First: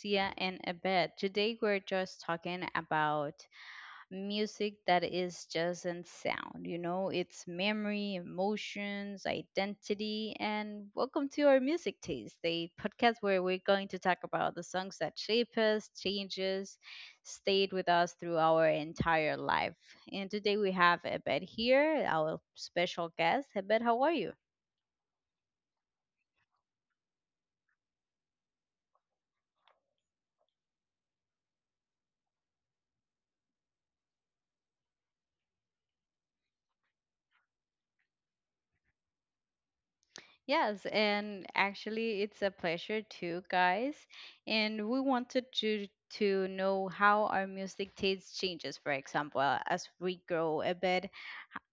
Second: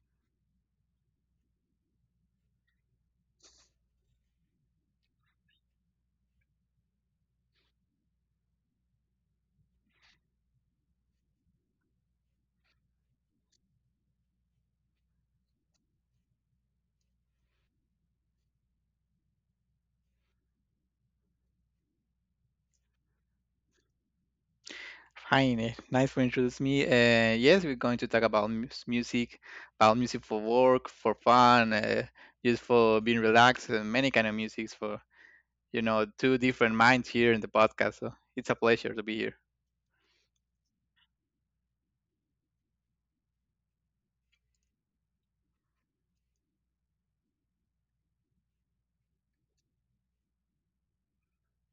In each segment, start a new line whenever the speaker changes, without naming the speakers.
Lucia and Abed. Today, we're just talking about music that is just in sound. You know, it's memory, emotions, identity, and welcome to our music taste, the podcast where we're going to talk about the songs that shape us, changes, stayed with us through our entire life. And today, we have Abed here, our special guest. Abed, how are you?
Fine, nice to introduce me. Yes, we're going to talk about music, about music for work, for fun, just for being relaxed, and many kind of musics for two different minds here in the podcast. So it's a pleasure to be here.
Yes, and actually, it's a pleasure too, guys. And we wanted to know how our music taste changes, for example, as we grow a bit.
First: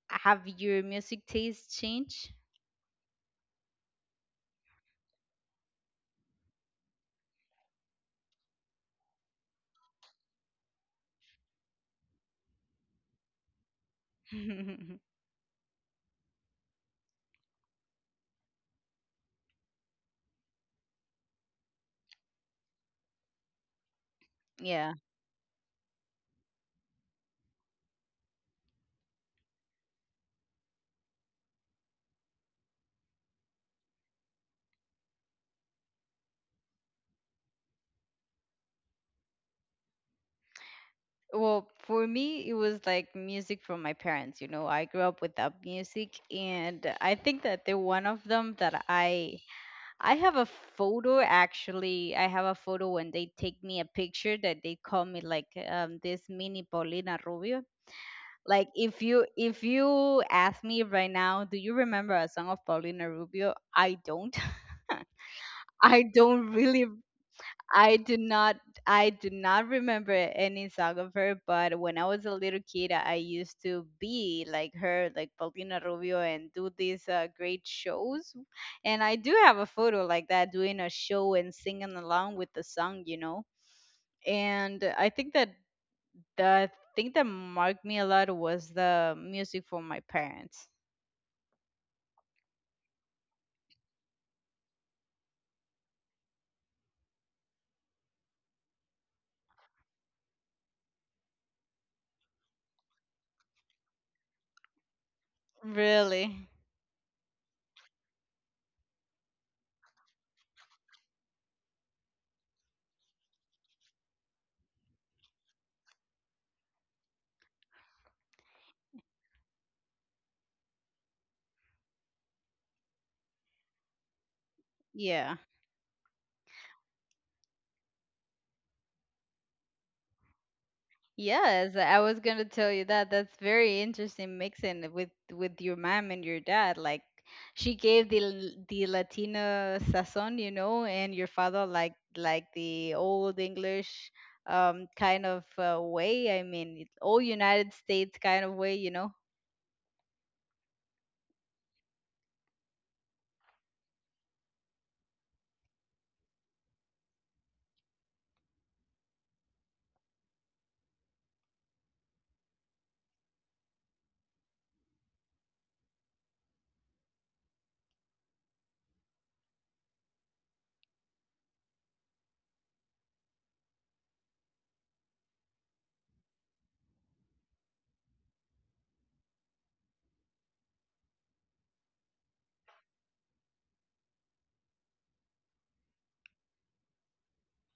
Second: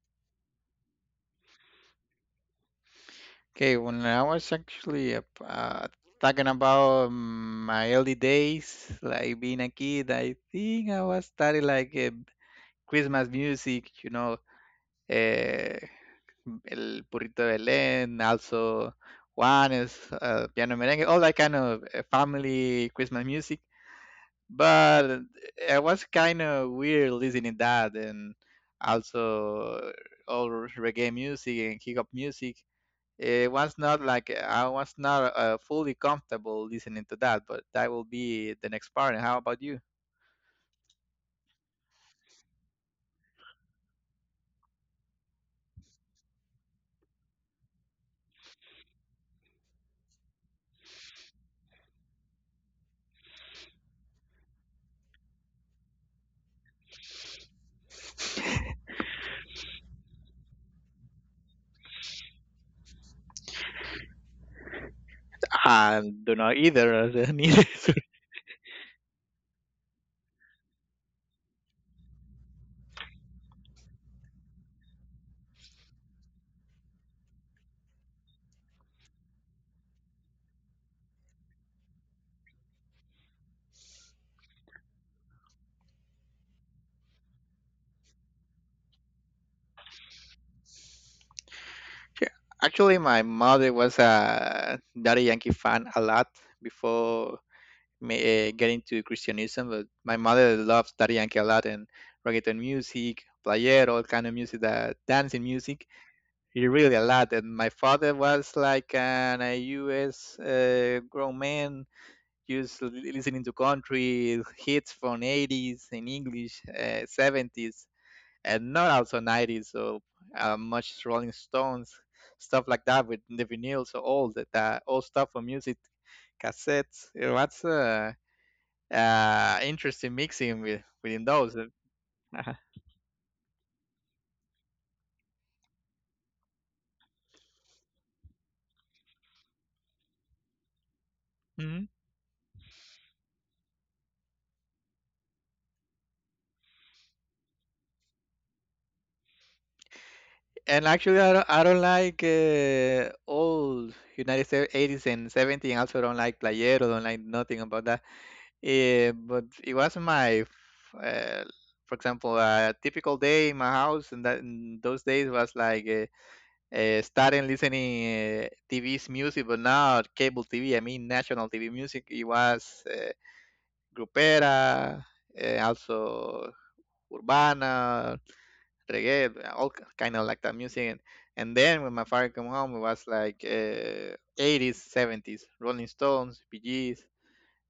Have your music taste changed?
Okay, when I was actually talking about my early days, like being a kid, I think I was studying like Christmas music. Uh, El Burrito de Belén, also Juan is piano merengue, all that kind of family Christmas music.
Yeah.
But it was kind of weird listening that and also all reggae music and hip hop music. It was not like I was not fully comfortable listening to that, but that will be the next part. And how about you?
Well, for me, it was like music from my parents. You know, I grew up without music, and I think that the one of them that I have a photo actually. I have a photo when they take me a picture that they call me like this mini Paulina Rubio. Like if you ask me right now, do you remember a song of Paulina Rubio? I don't.
I
I
do
don't
not
really
either. Neither.
I do not I do not remember any song of her, but when I was a little kid, I used to be like her, like Paulina Rubio, and do these great shows. And I do have a photo like that, doing a show and singing along with the song, you know. And I think that the thing that marked me a lot was the music from my parents.
Sure. Actually, my mother was a Daddy Yankee fan a lot before me, getting to Christianism. But my mother loves Daddy Yankee a lot and reggaeton music, playero, all kind of music, that dancing music.
Really?
He really a lot. And my father was like an a U.S. Grown man, just listening to country hits from 80s in English, 70s and not also 90s, so much rolling stones stuff like that with the vinyl, so all that, that old stuff
Yeah.
for music cassettes, uh, interesting mixing within those
Yes, I was gonna
uh
tell you that. That's very interesting mixing with your mom and your dad. Like she gave the the Latina sazon, you know, and your father
Mhm.
like the old English kind of way. I mean, old United States kind of way, you know.
And actually, I don't like old United States 80s and 70s. And also don't like playero, don't like nothing about that. But it was uh, for example, a typical day in my house, and that in those days was like starting listening TV's music, but not cable TV. I mean national TV music. It was grupera, also urbana, reggae, all kind of like that music. And then when my father came home, it was like 80s, 70s, Rolling Stones, Bee Gees,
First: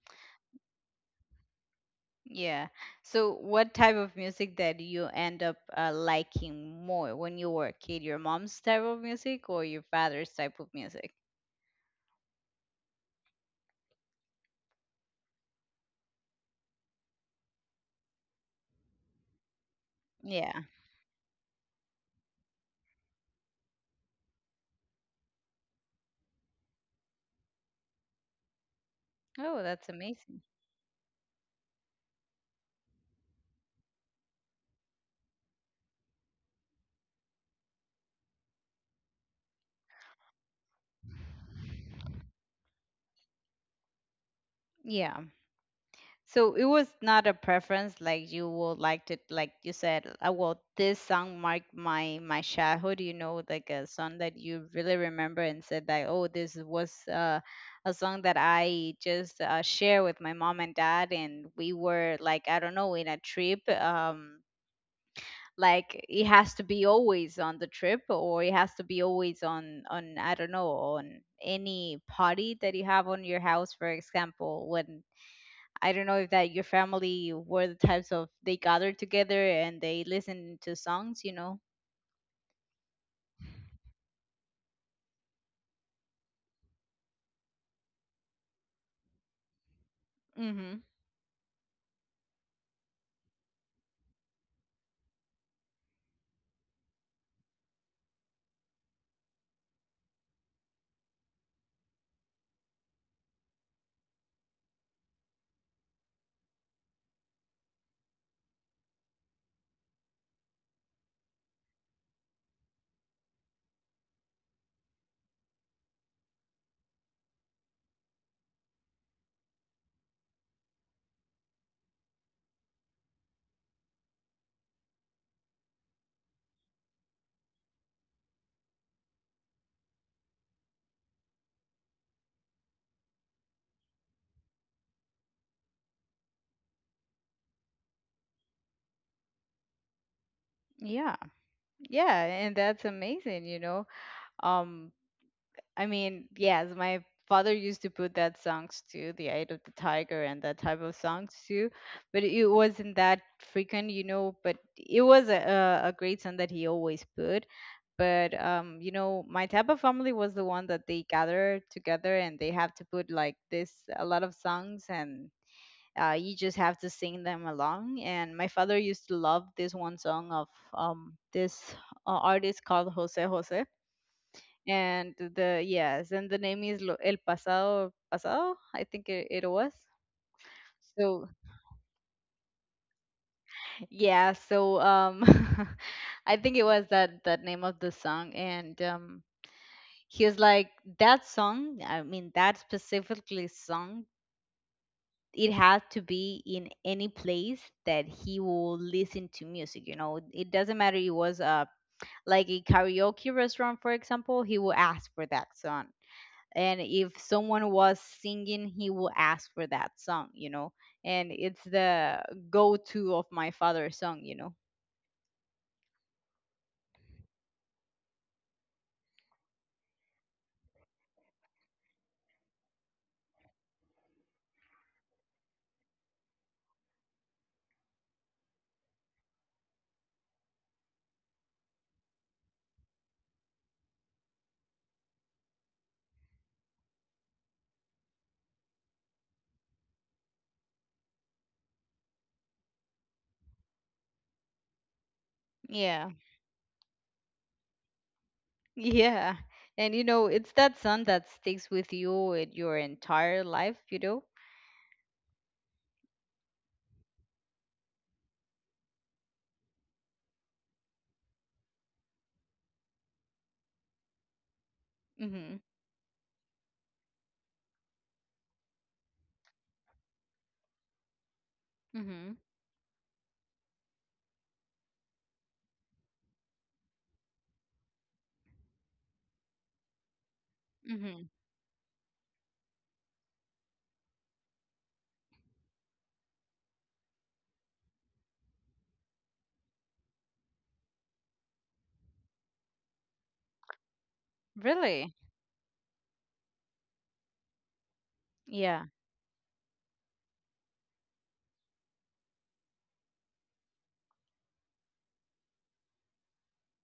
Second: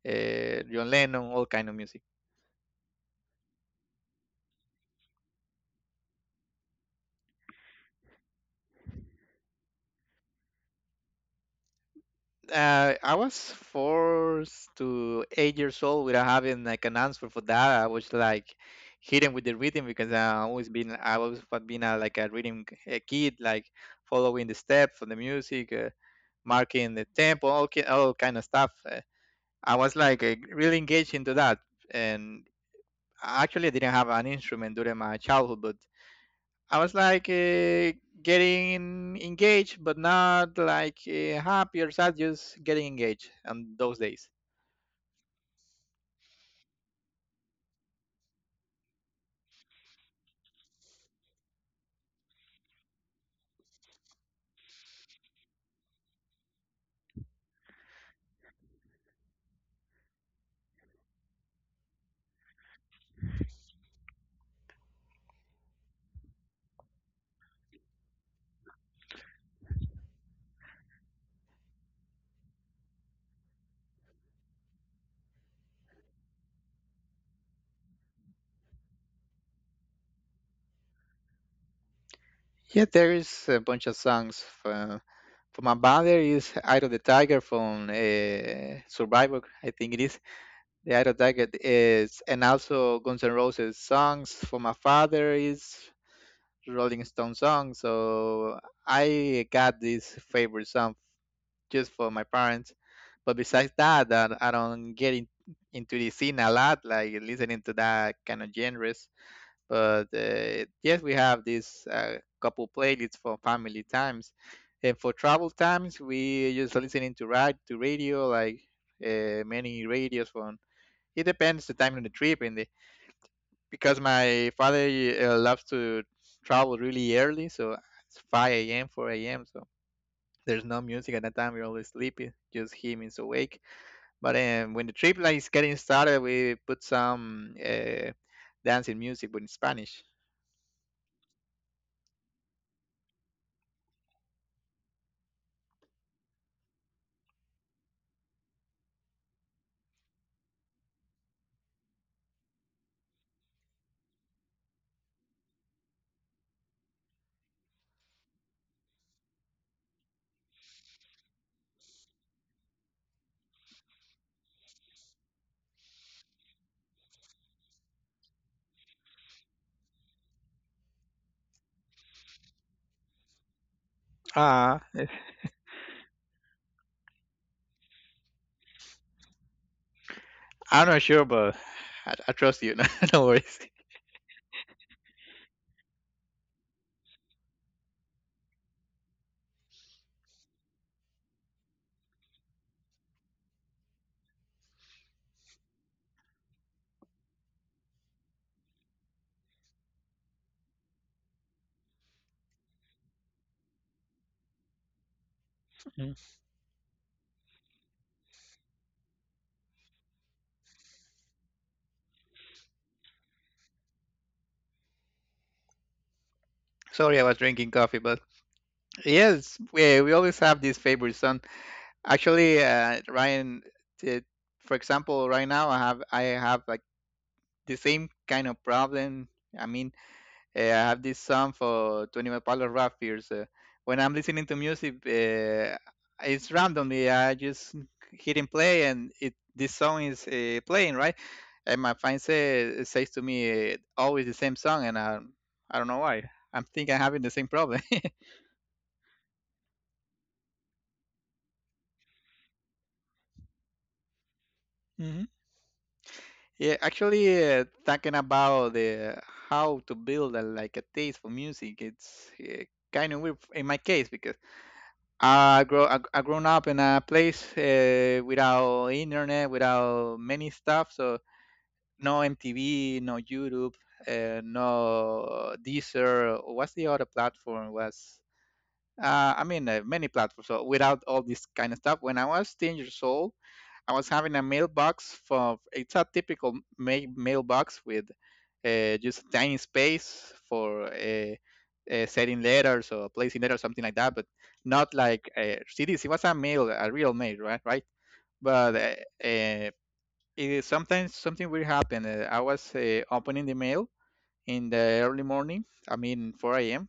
John Lennon, all kind of music.
Yeah. So what type of music that you end up liking more when you were a kid? Your mom's type of music or your father's type of music?
I was 4 to 8 years old without having like an answer for that. I was like hidden with the reading because
Yeah.
I always was been a, like a reading a kid, like following the steps of the music, marking the tempo, all kind of stuff.
Oh,
I
that's
was like
amazing.
really engaged into that, and I actually didn't have an instrument during my childhood, but. I was like getting engaged, but not like happy or sad, just getting engaged on those days.
Yeah. So it was not a preference like you would like to like you said, well, this song marked my childhood, you know, like a song that you really remember and said that, oh, this was a song that I just share with my mom and dad and we were like, I don't know, in a trip. Like it has to be always on the trip or it has to be always on I don't know, on any party that you have on your house, for example, when I don't know if that your family were the types of they gathered together and they listened to songs, you know.
Yeah, there is a bunch of songs from my band. There is Eye of the Tiger from Survivor, I think it is.
Mhm.
The Eye of the Tiger is, and also Guns N' Roses songs from my father is Rolling Stone songs. So I got this favorite song just for my parents. But besides that, that I don't get into the scene a lot, like listening to that kind of genres. But yes, we have this couple playlists for family times, and for travel times, we just listening to ride to radio, like many radios from. It depends the time of the trip and the because my father loves to travel really early, so it's 5 a.m., 4 a.m. So there's no music at that time. We're always sleepy. Just him is awake. But when the trip like is getting started, we put some dancing music, but in Spanish.
Yeah. Yeah, and that's amazing, you know. Um I mean, yes, my father used to put that songs too, the Eye of the Tiger and that type of songs too, but it wasn't that frequent, you know. But it was a a great song that he always put. But you know, my type of family was the one that they gather together and they have to put like this a lot of songs and you just have to sing them along. And my father used to love this one song of this artist called Jose Jose
Ah,
and the yes and the name is el pasado pasado I think it was
I'm not sure,
so
but I trust you. No, no worries.
yeah so I think it was that that name of the song and he was like that song I mean that specifically song it had to be in any place that he will listen to music, you know. It doesn't matter. It was like a karaoke restaurant, for example. He will ask for that song,
mm,
and if someone was singing, he will ask for that song, you know. And it's the go-to of my father's song, you know.
Sorry, I was drinking coffee, but yes, we always have this favorite song. Actually, Ryan, t- for example, right now I have like the same kind of problem. I mean, I have this song for 21 Pablo Rafiers. When I'm listening to music, it's randomly. I just hit and play, and it this song is playing, right? And my friend says to me, always the same song, and I don't know
Yeah.
why. I'm thinking I'm having the same problem.
Yeah, and you know it's that song that sticks with you in your entire life, you know.
Hmm. Yeah, actually, talking about the how to build a, like a taste for music, it's kind of weird in my case because
Mhm.
I grown up in a place without internet, without many stuff. So no
Mhm.
MTV, no YouTube, no Deezer. What's the other platform? Was I mean many platforms. So without all
Mhm.
this kind of stuff, when I was 10 years old, I was having a mailbox for it's a typical mailbox with just a tiny space for setting letters or placing letters, something like that, but not
Really.
like CDs. It was a mail, a real mail, right? Right? But
Yeah.
uh, it is sometimes something weird happened. I was opening the mail in the early morning. I mean 4 a.m.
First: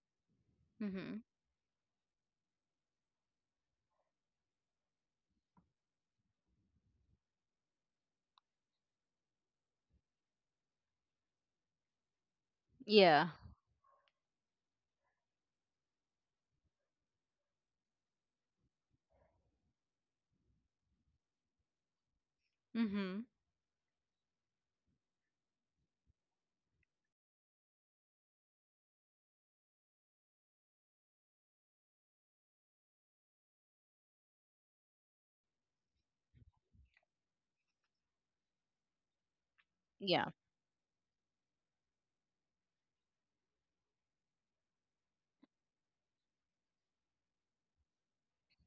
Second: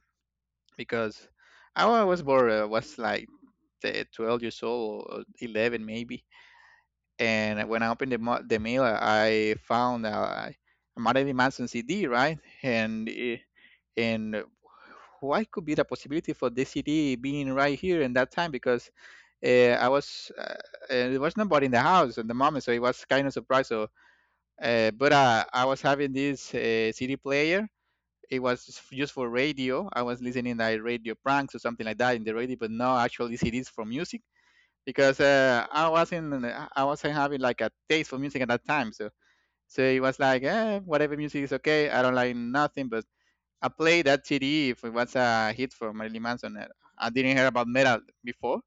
Mhm.
because I was bored. I was like 12 years old or 11 maybe, and when I opened the mail, I found a Marilyn Manson CD, right? And
Yeah.
it, and what could be the possibility for this CD being right here in that time? Because uh, I was there was nobody in the house at the moment, so it was
Mhm.
kind of surprise. So, but I was having this CD player. It was just for radio. I was listening like radio pranks or something like that in the radio, but no actually CDs for music because I wasn't having like a taste for music at that time. So it was
Yeah.
like whatever music is okay. I don't like nothing, but I played that CD if it was a hit for Marilyn Manson. I didn't hear about metal before,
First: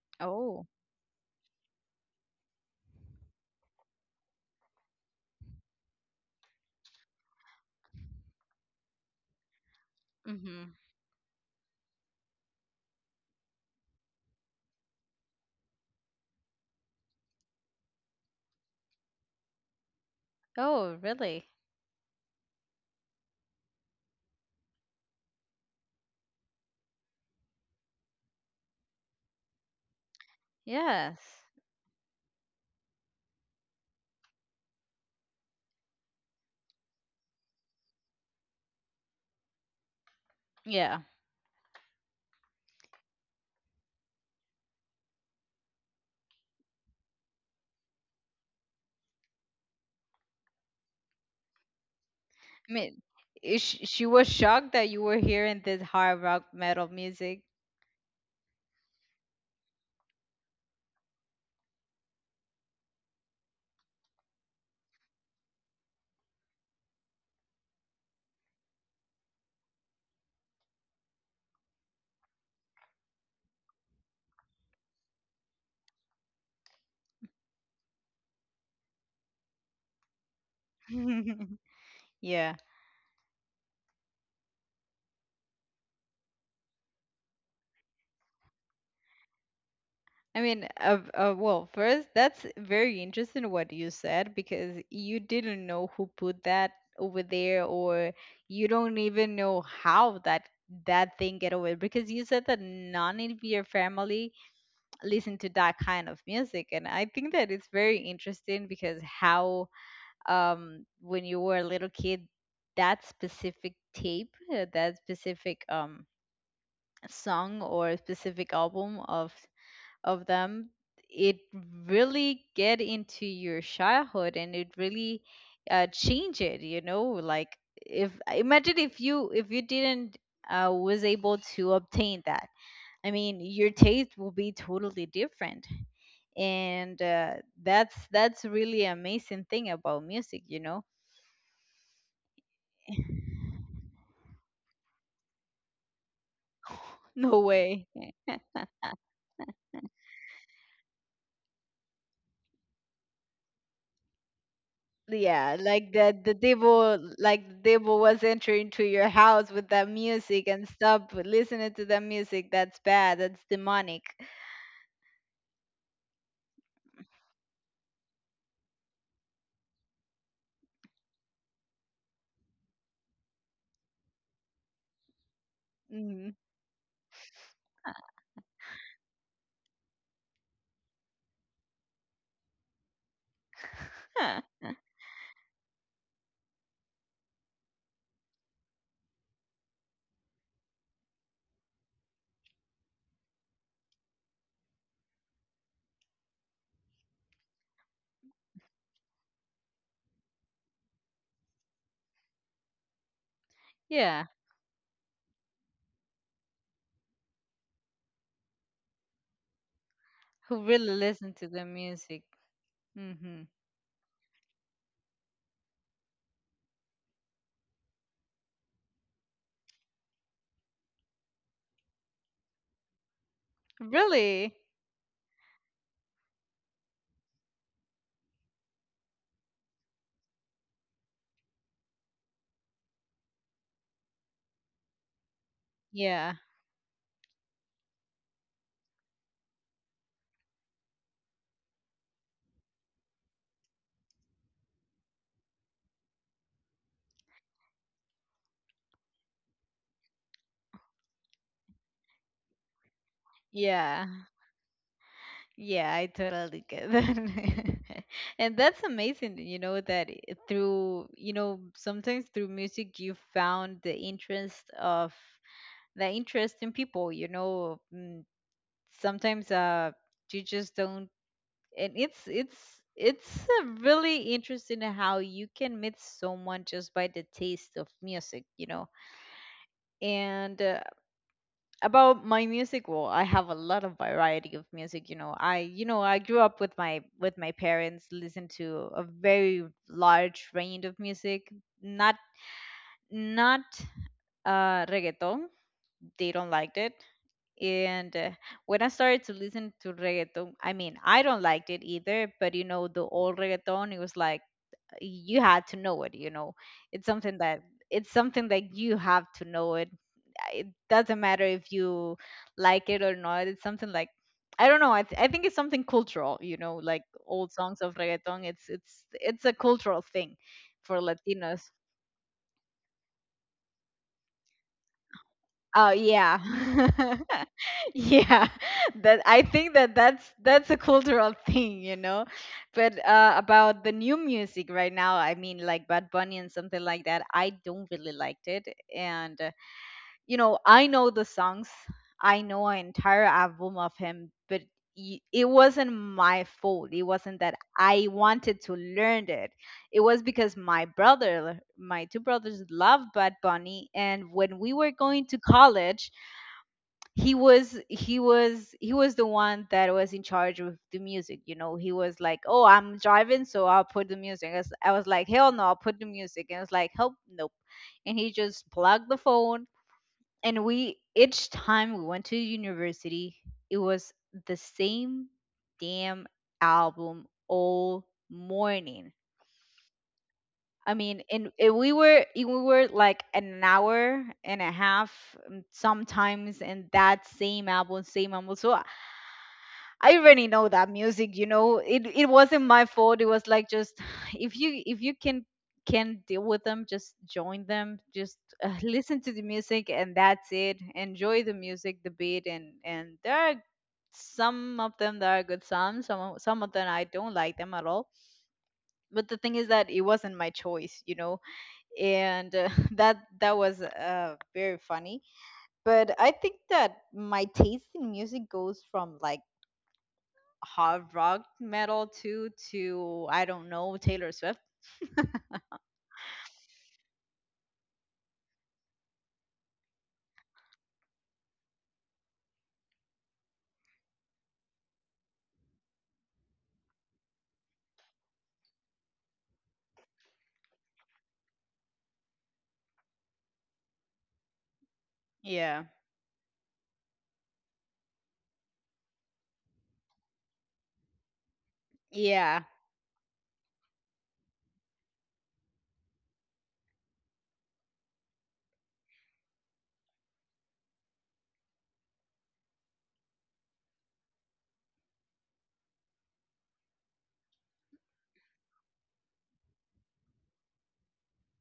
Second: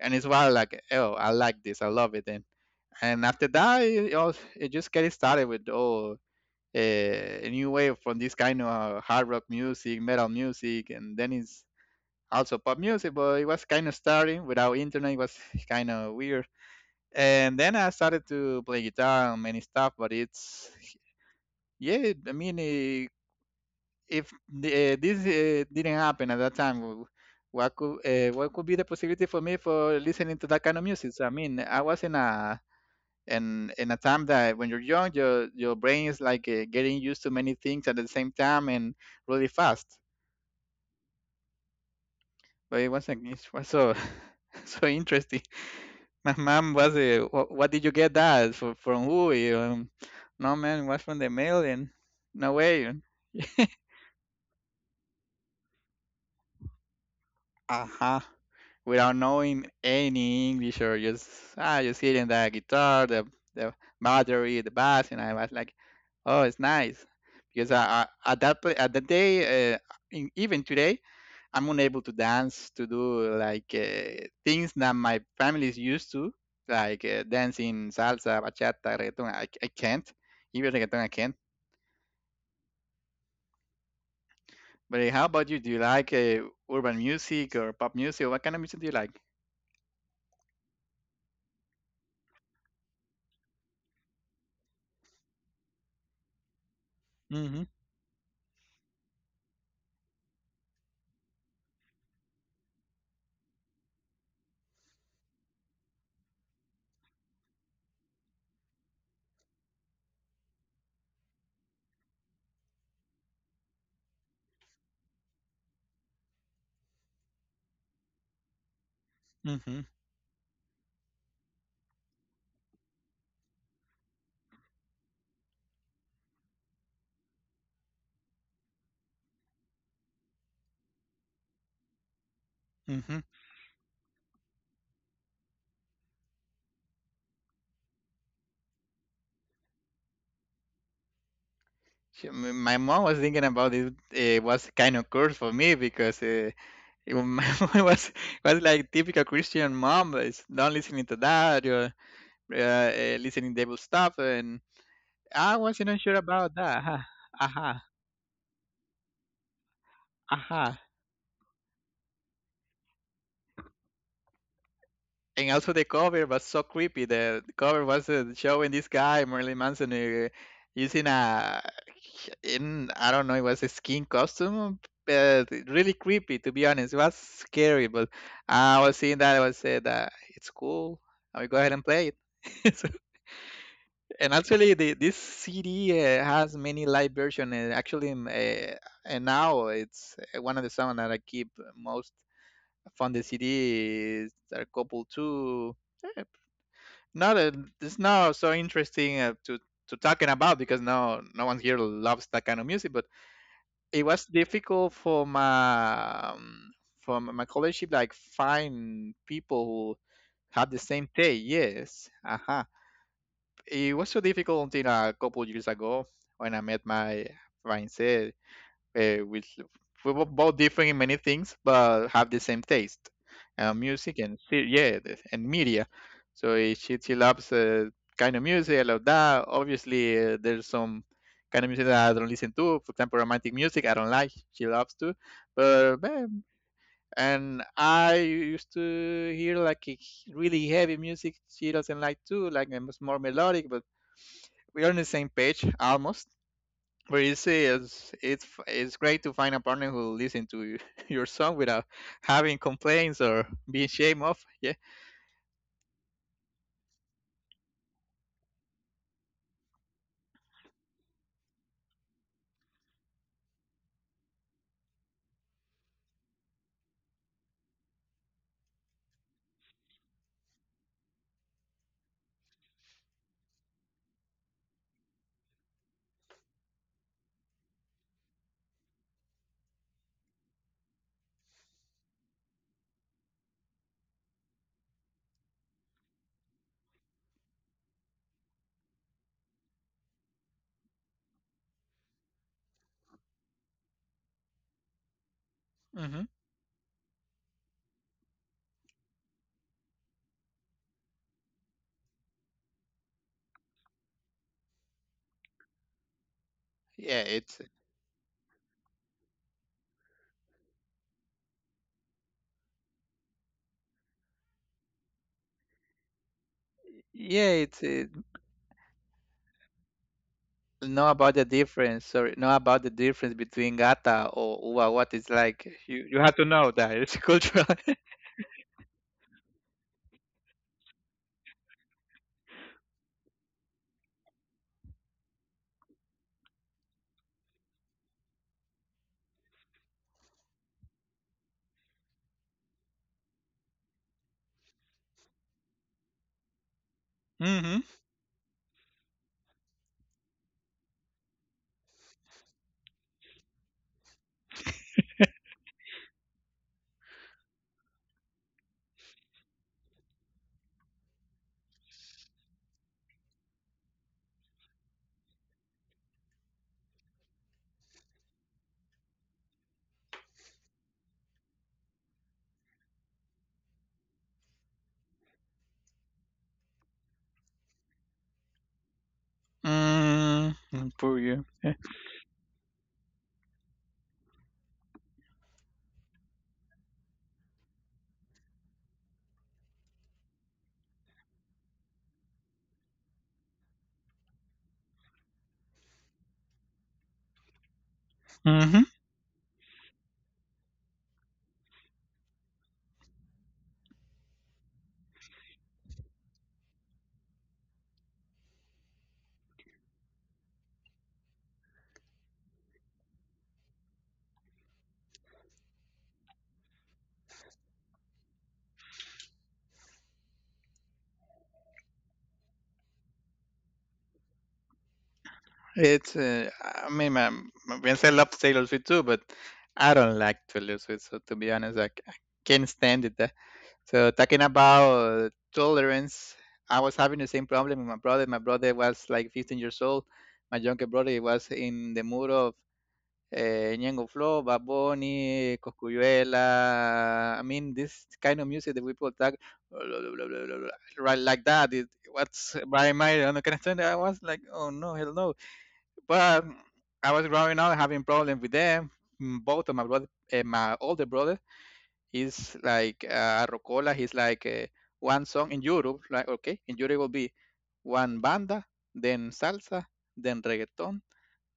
and it's why
Oh.
like oh I like this, I love it. And after that it just get started with oh. A new wave from this kind of hard rock music, metal
Mhm.
music, and then it's also pop music. But it was kind of starting without internet. It was kind of weird and then I started to play guitar and many stuff. But it's
Oh, really.
Yeah, I mean, eh, if the- eh, this eh, didn't happen at that time, what could be the possibility for me for listening to that kind of music? So, I
Yes.
mean, I was in a in in a time that when you're young, your brain is like getting used to many things at the same time and really fast.
Yeah,
Wait one second. It's was so so interesting. My mom what did you get that for, from who? No man, it was from the mail and no
I
way.
mean, she was shocked that you were hearing this hard rock metal music.
Uh-huh. Without knowing any English or just just hearing the guitar, the battery, the bass, and I was like, oh, it's nice because at that day, even today. I'm unable to dance, to do like things that my family is used to, like dancing, salsa, bachata, reggaeton. I can't. Even reggaeton, I can't.
Yeah.
But how about you? Do you like urban music or pop music? Or What kind of music do you like?
I mean, well, first, that's very interesting what you said because you didn't know who put that over
Mm-hmm.
there, or you don't even know how that that thing get over because you said that none of your family listen to that kind of music, and I think that it's very interesting because how when you were a little kid, that specific tape, that specific song or specific album
Mm-hmm.
of them, it really get into your childhood and it really change it. You know, like if imagine if you didn't was able to obtain that. I
Mm-hmm.
mean, your taste will be totally different, and that's really amazing thing about music, you know.
My mom was thinking about it. It was kind of curse for me because
No
my mom
way.
was like typical Christian mom. Is not listening to that. You're listening devil stuff and I
Yeah,
wasn't
like
unsure
the
about that. Aha,
devil, like the
aha,
devil was entering to your house with that music and
aha.
stop listening to that music. That's bad. That's demonic.
And also the cover was so creepy. The cover was showing this guy Marilyn Manson using a in I don't know it was a skin costume, but really
Hmm.
creepy to be honest. It was scary, but I was seeing that I was said that it's cool. I will go ahead and play it. And
Huh.
actually, this CD has many live versions. Actually, and now it's one of the songs that I keep most found the CD a couple too. eh, Not it's not so interesting to talking about because now no one here loves that kind of music. But it was
Yeah.
difficult for my college to, like find people who
Who
had the
really
same
listen
taste.
to the
Yes,
music?
uh-huh.
Hmm.
It was so difficult until a couple years ago when I met my fiancée with we were both different in many things, but have the same taste, music and
Really?
yeah, and media. So she loves kind of music. I love that. Obviously, there's some kind of music that I don't listen to. For example, romantic music I don't like. She loves to, but
Yeah.
and I used to hear like a really heavy music. She doesn't like too, like it's more melodic, but we are on the same page almost. But you see, it's great to find a partner who will listen to your song without having complaints or being
Yeah.
shame off. Yeah.
Yeah, I totally get that. And that's amazing. You know that through you know sometimes through music you found the interest of the interest in people, you know. Mm, sometimes you just don't and it's it's really interesting how you can meet someone just by the taste of music, you know. And about my music, well, I have a lot of variety of music, you know. I you know I grew up with my parents listen to a very large range of music, not not reggaeton.
Hmm.
They don't like it. And when I started to listen to reggaeton, I mean, I don't liked it either, but you know, the old reggaeton, it was like you had to know it, you know. It's
Yeah,
something
it's
that it's something that you have to know it. It doesn't matter if you like it or not. It's something like I don't know. I think it's something cultural, you know, like
yeah,
old
it's
songs of
it,
reggaeton. It's it's a cultural thing for
know about the
Latinos.
difference. Sorry, know about the difference between gata or uwa. What it's like.
Oh
You have
yeah.
to know that it's cultural.
Yeah. That I think that that's a cultural thing, you know. But about the new music right now, I mean like Bad Bunny and something like that, I don't really liked it and you know, I know the songs. I know an entire album of him, but it wasn't my fault. It wasn't that
Mm-hmm.
I wanted to learn it. It was because my brother, my two brothers, loved Bad Bunny, and when we were going to college, he was the one that was in charge of the music, you know. He was like, oh, I'm driving, so I'll put the music. I was like hell no, I'll put the music, and I was like help nope. And he just plugged the phone, and we each time we went to university it was the same damn album all morning.
Mm,
I
poor
mean,
you.
and we were like an hour and a half, sometimes. And that same album same album, so I already know that music, you know. It wasn't my fault. It was like just if you can deal with them, just join them. Just
Mm-hmm.
listen to the music and that's it. Enjoy the music, the beat, and there are some of them that are good songs. Some of them I don't like them at all. But the thing is that it wasn't my choice, you know. And that that was very funny. But I think that my taste in music goes from like hard rock metal too to I don't know Taylor Swift.
It's I mean, my fiance loves Taylor Swift too, but I don't like Taylor Swift. So to be honest, I can't stand it. So talking about tolerance, I was having the same problem with my brother. My brother was like 15 years old. My younger brother he was in the mood of Ñengo Flow, Bad Bunny,
Yeah.
Coscuyuela. I mean, this kind of music that we put that right like that. What's
Yeah.
Brian Mayer on the kind of thing? I was like, oh no, hell no. But I was growing up having problems with them. Mm. Both of my brother, my older brother is like Rocola, is like one song in Europe, like okay, in Europe will be one banda, then salsa, then reggaeton,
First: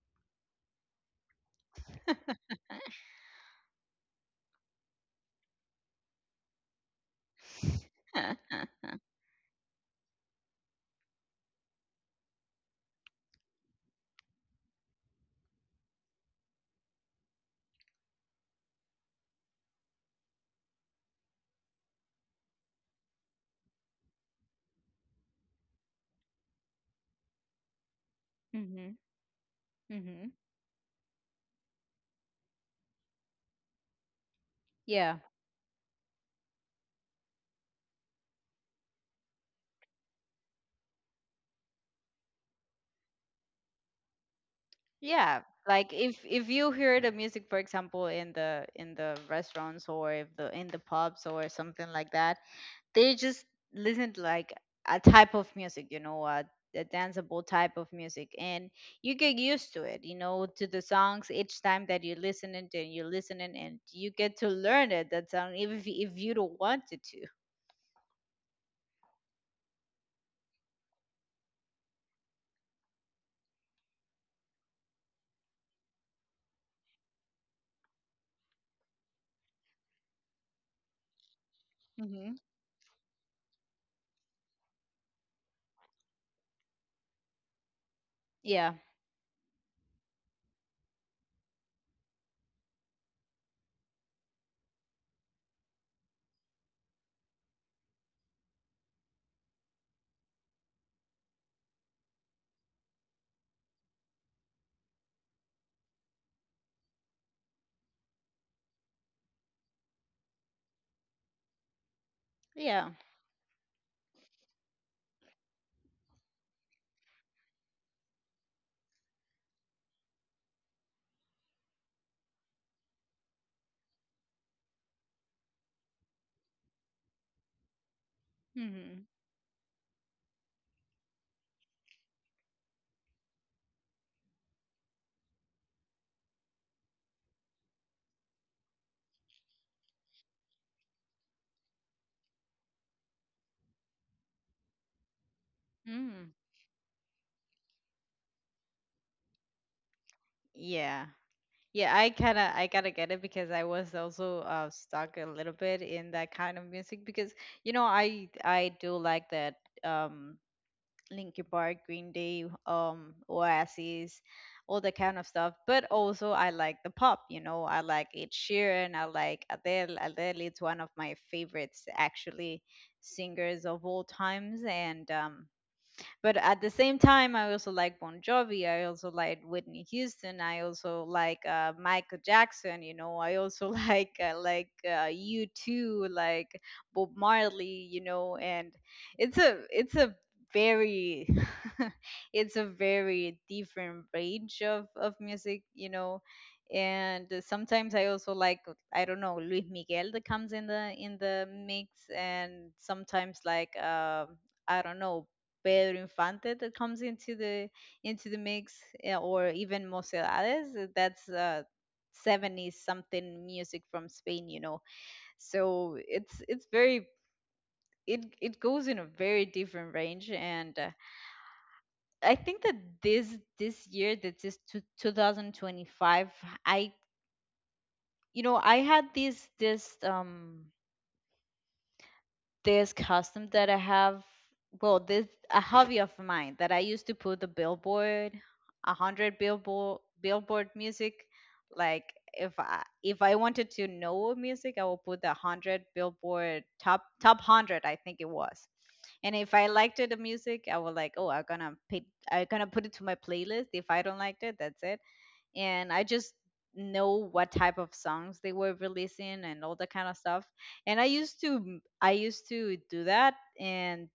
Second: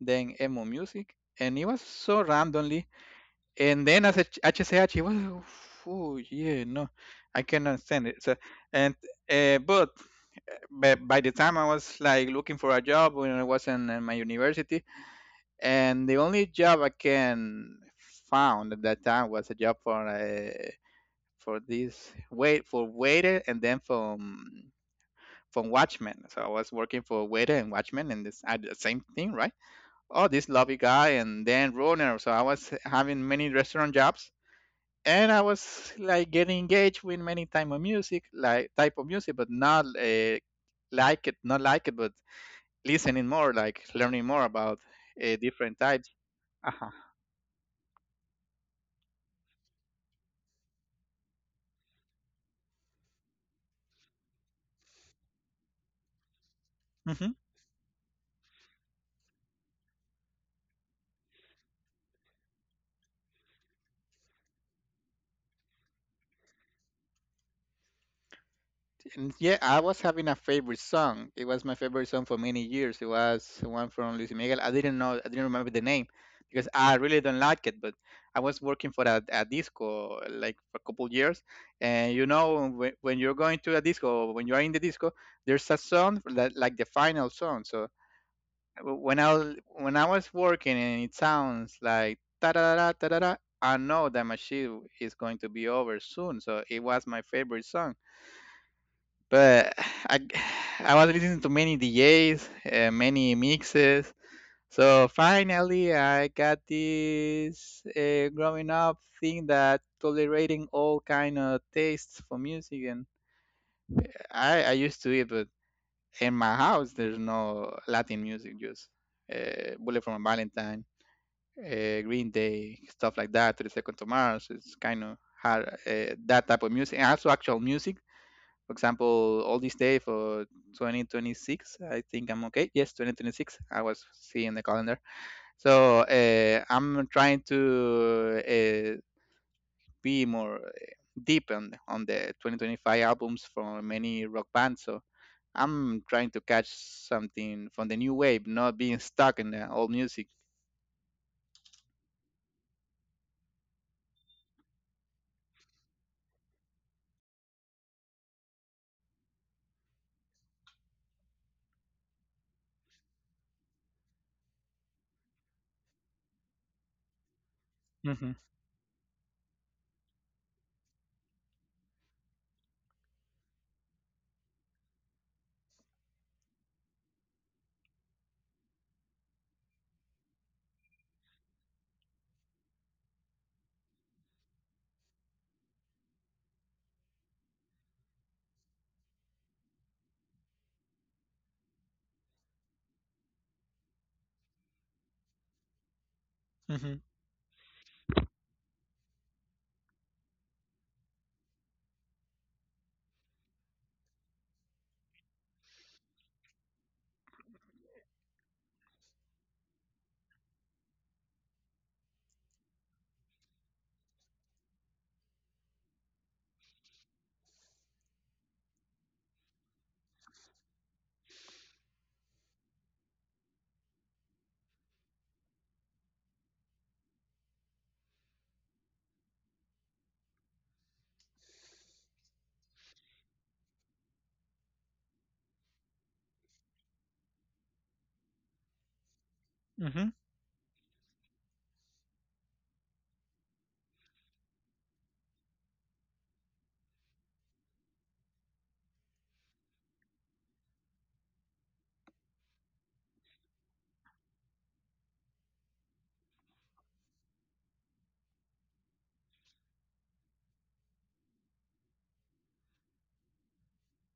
then emo music, and it was so randomly. And then as a HCH, it was oh yeah, no, I can understand it. So and uh, but but by the time I was like looking for a job when I was in my university, and the only job I can found at that time was a job for this waiter and then from Watchmen. So I was working for waiter and Watchmen and this I did the
Mhm.
same thing, right? Oh,
Mhm.
this lobby guy and then runner. So I was having many restaurant jobs
Yeah.
and I was like getting engaged with many type of music, like type of music, but not like it, not like it, but listening more, like learning more about
Yeah.
different
Like
types.
if you
Uh-huh.
hear the music, for example, in the restaurants or if the in the pubs or something like that, they just listen to like a type of music, you know, a
Mm-hmm.
danceable type of music, and you get used to it, you know, to the songs each time that you listen it, and you listen and you get to learn it that song even if you don't want it to.
And yeah, I was having a favorite song. It was my favorite song for many years. It was one from Luis Miguel. I didn't remember the name because I really don't like it. But I was working for a disco like for a couple years, and
Hmm.
when you're going to a disco, when you are in the disco, there's a song that like the final song. So
Yeah,
when I was working and it sounds like ta da da da da da, I know that my shift is going to be over soon. So it was my favorite song but I I was listening to many DJs, many mixes. So finally, I got this growing up thing that tolerating all kind of tastes for music,
yeah,
and I used to it, but in my house there's no Latin music, just Bullet from a Valentine, Green Day, stuff like that. To the Second to Mars, it's kind of hard that type of music, and also actual music for
hmm,
example, all this day for 2026, I think I'm okay. Yes, 2026. I was seeing the calendar. So I'm trying to be more deep on the 2025 albums from many rock bands. So I'm trying
mm,
to catch something from the new wave, not being stuck in the old music.
yeah. Yeah, I kind of I gotta get it because I was also stuck a little bit in that kind of music because you know I do like that um Linkin Park, Green Day, Oasis, all that kind of stuff. But also, I like the pop. You know, I like
Mm-hmm.
Ed Sheeran. I like Adele. Adele is one of my favorites, actually, singers of all times. And but at the same time, I also like Bon Jovi. I also like Whitney Houston. I also like Michael Jackson. You know, I also like you too, like Bob Marley. You know, and it's a very it's a very different range of music. You know,
Mm-hmm.
and sometimes I also like, I don't know, Luis Miguel, that comes in the mix, and sometimes like I don't know, Pedro Infante that comes into the mix, or even Mocedades. That's 70s something music from Spain, you know. So it's very, it goes in a very different range, and I think that this year, that this two, 2025, I, you know, I had this this custom that I have, well, this, a hobby of mine, that I used to put the billboard, a hundred billboard
Mm-hmm.
music. Like if I wanted to know music, I will put the hundred billboard top hundred. I think it was. And if I liked it, the music, I was like, oh, I'm gonna pay, I'm gonna put it to my playlist. If I don't like it, that's it, and I just know what type of songs they were releasing and all that kind of stuff. And I used to I used to do that, and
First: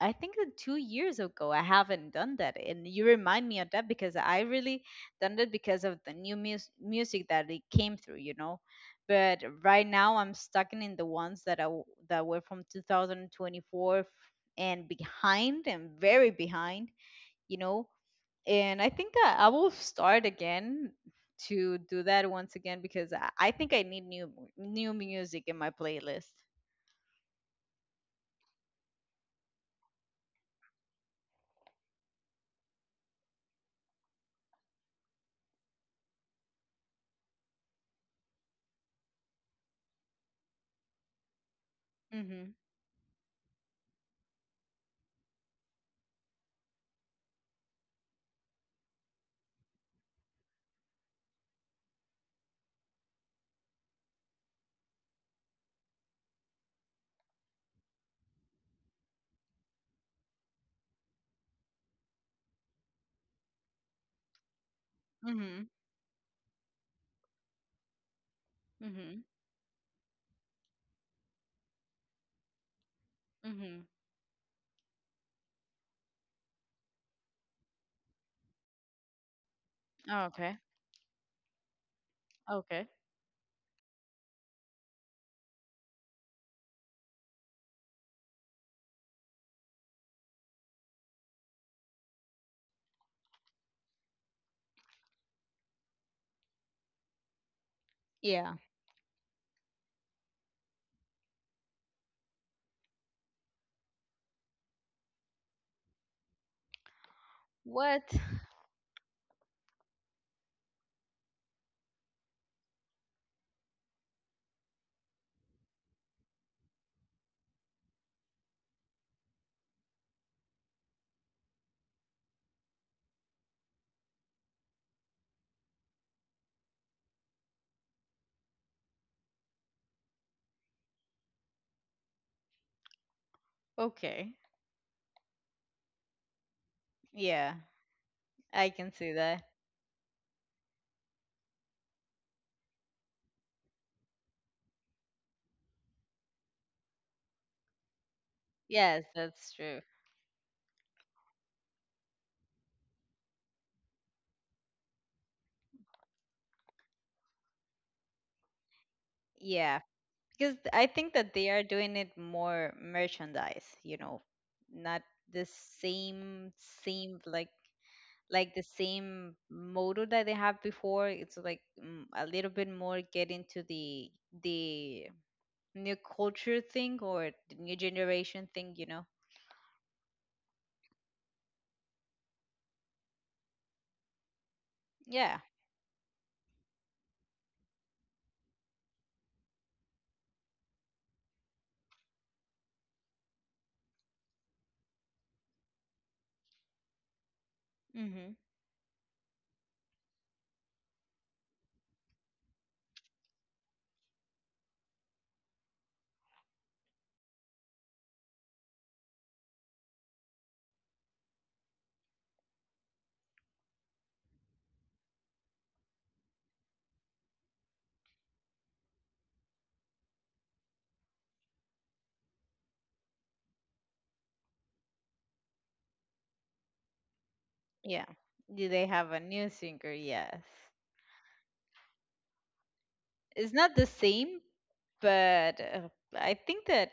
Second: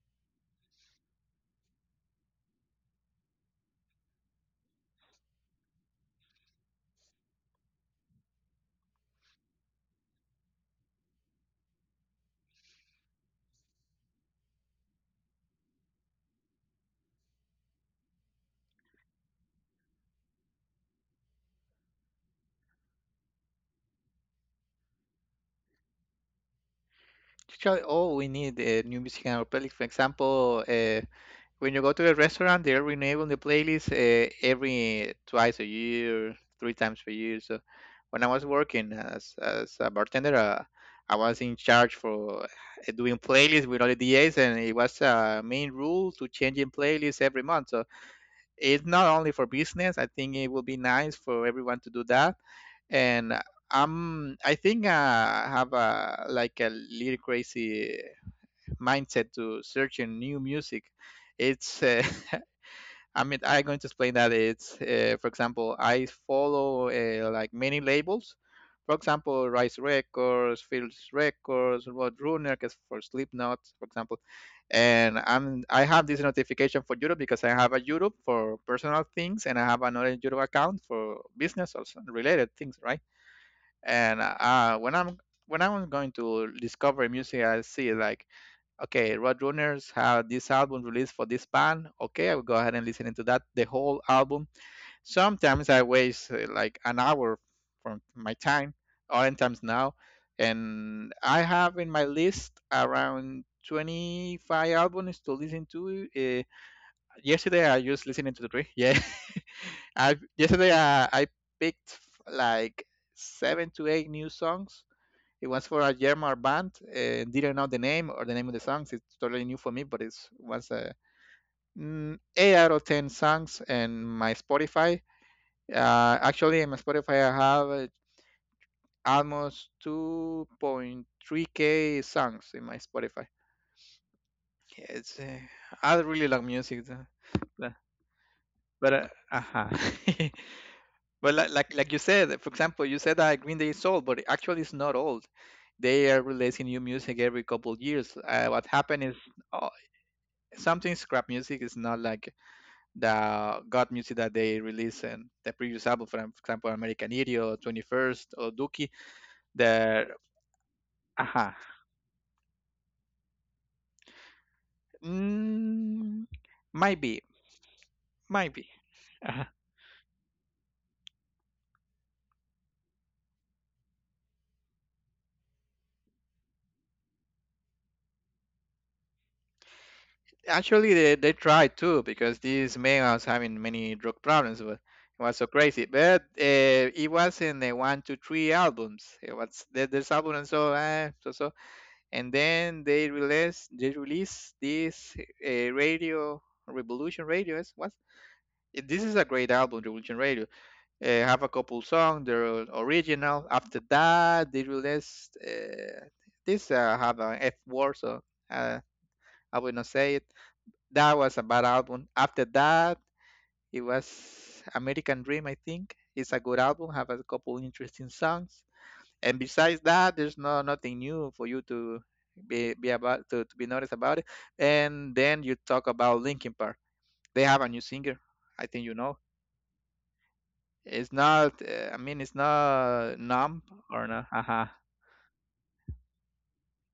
I think that 2 years ago I haven't done that. And you remind me of that because I really done that because of the music that it came through, you know. But right now I'm stuck in the ones that that were from 2024 and behind and very behind, you know. And I think I will start again to do that once again because I think I need new music in my playlist.
Actually, all we need new music in our playlist. For example, when you go to the restaurant, they're renewing the playlist every twice a year, three times per year. So when I was working as a bartender, I was in charge for
Mhm.
doing playlists with all the DAs, and it was a main rule to changing playlists every month. So it's not only for business. I think it will be nice for everyone to do that. And I think I have a like a little crazy mindset to searching new music. It's I mean, I'm going to explain that it's, for
Mhm.
example, I follow like many labels. For
Mhm.
example, Rise Records, Fields Records, Roadrunner, because for Slipknot, for
Mhm.
example. And I have this notification for Europe because I have a Europe for personal things, and I have another
Oh,
Europe
okay.
account for business or some related things,
Okay.
right? And when I'm going to discover music, I see like okay, Roadrunners had this album released for this band. Okay, I'll go ahead and listen into that, the whole album. Sometimes I waste like an hour from my
Yeah.
time, oftentimes now. And I have in my list around 25 albums to listen to. Yesterday I
What?
just listened to the three. Yeah. I yesterday I picked like seven to eight new songs. It was for a German band. Didn't know the name or the name of the songs. It's totally new for me, but it was eight out of ten songs. In my Spotify, actually, in my Spotify, I have almost 2.3K songs in my Spotify.
Okay.
It's I really love music. Though.
Yeah,
Yeah.
I can
But
see
uh,
that.
uh but like, like you said, for example, you said that Green Day is old, but actually it's not old. They are releasing new music every couple of years. What
Yes,
happened is
that's
uh,
true.
sometimes scrap music is not like the god music that they released in the previous album, for example american idiot 21st or dookie.
Yeah,
There.
because I think that they are
Uh-huh.
doing it more merchandise, you know, not the
Mm,
same
might
same
be,
like
might
like the
be.
same
Uh-huh.
motto that they have before. It's like, a little bit more get into the new culture thing or the new generation thing, you know.
Actually they tried too because this man was having many drug problems but it was
Yeah.
so crazy but it was in the one two three albums it was there's album and so and then they release this radio, revolution radio is what.
Mm-hmm.
This is a great album, revolution radio, have a couple songs they're original. After that they released this have an f word so uh, I will not say it. That was a bad album. After that it was american dream, I think it's a good album, have a couple interesting songs. And besides that, there's no nothing new for you to be about to be noticed about it. And then you talk about Linkin Park. They have a new
Yeah,
singer. I
do
think
they
you
have
know.
a new singer? Yes,
It's not. I mean, it's not
it's
numb
not the
or not.
same,
Uh-huh.
but I think that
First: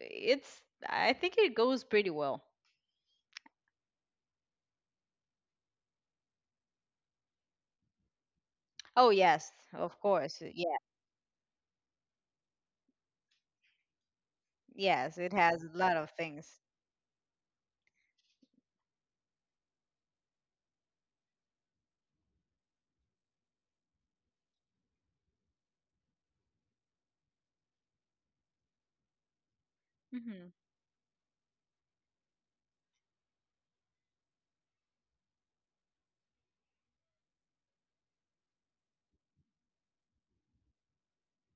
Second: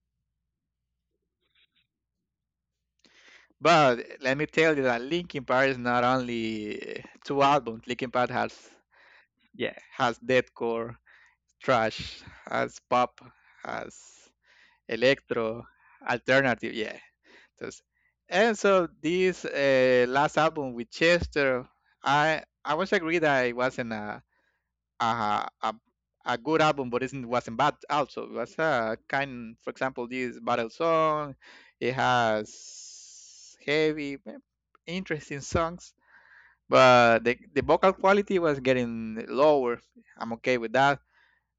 it's, I think it goes pretty well.
But let me tell you that Linkin Park is not only two albums. Linkin Park has
Oh yes,
yeah
of
has
course, yeah.
deathcore, trash, has pop, has
Yes, it has
electro,
a lot of things.
alternative. Yeah. Just- and so this last album with Chester, I was agree that it wasn't a, a a good album, but it wasn't bad. Also, it was a kind. For example, this
Hmm.
battle song, it has heavy, interesting songs, but the vocal quality was getting lower. I'm okay with that.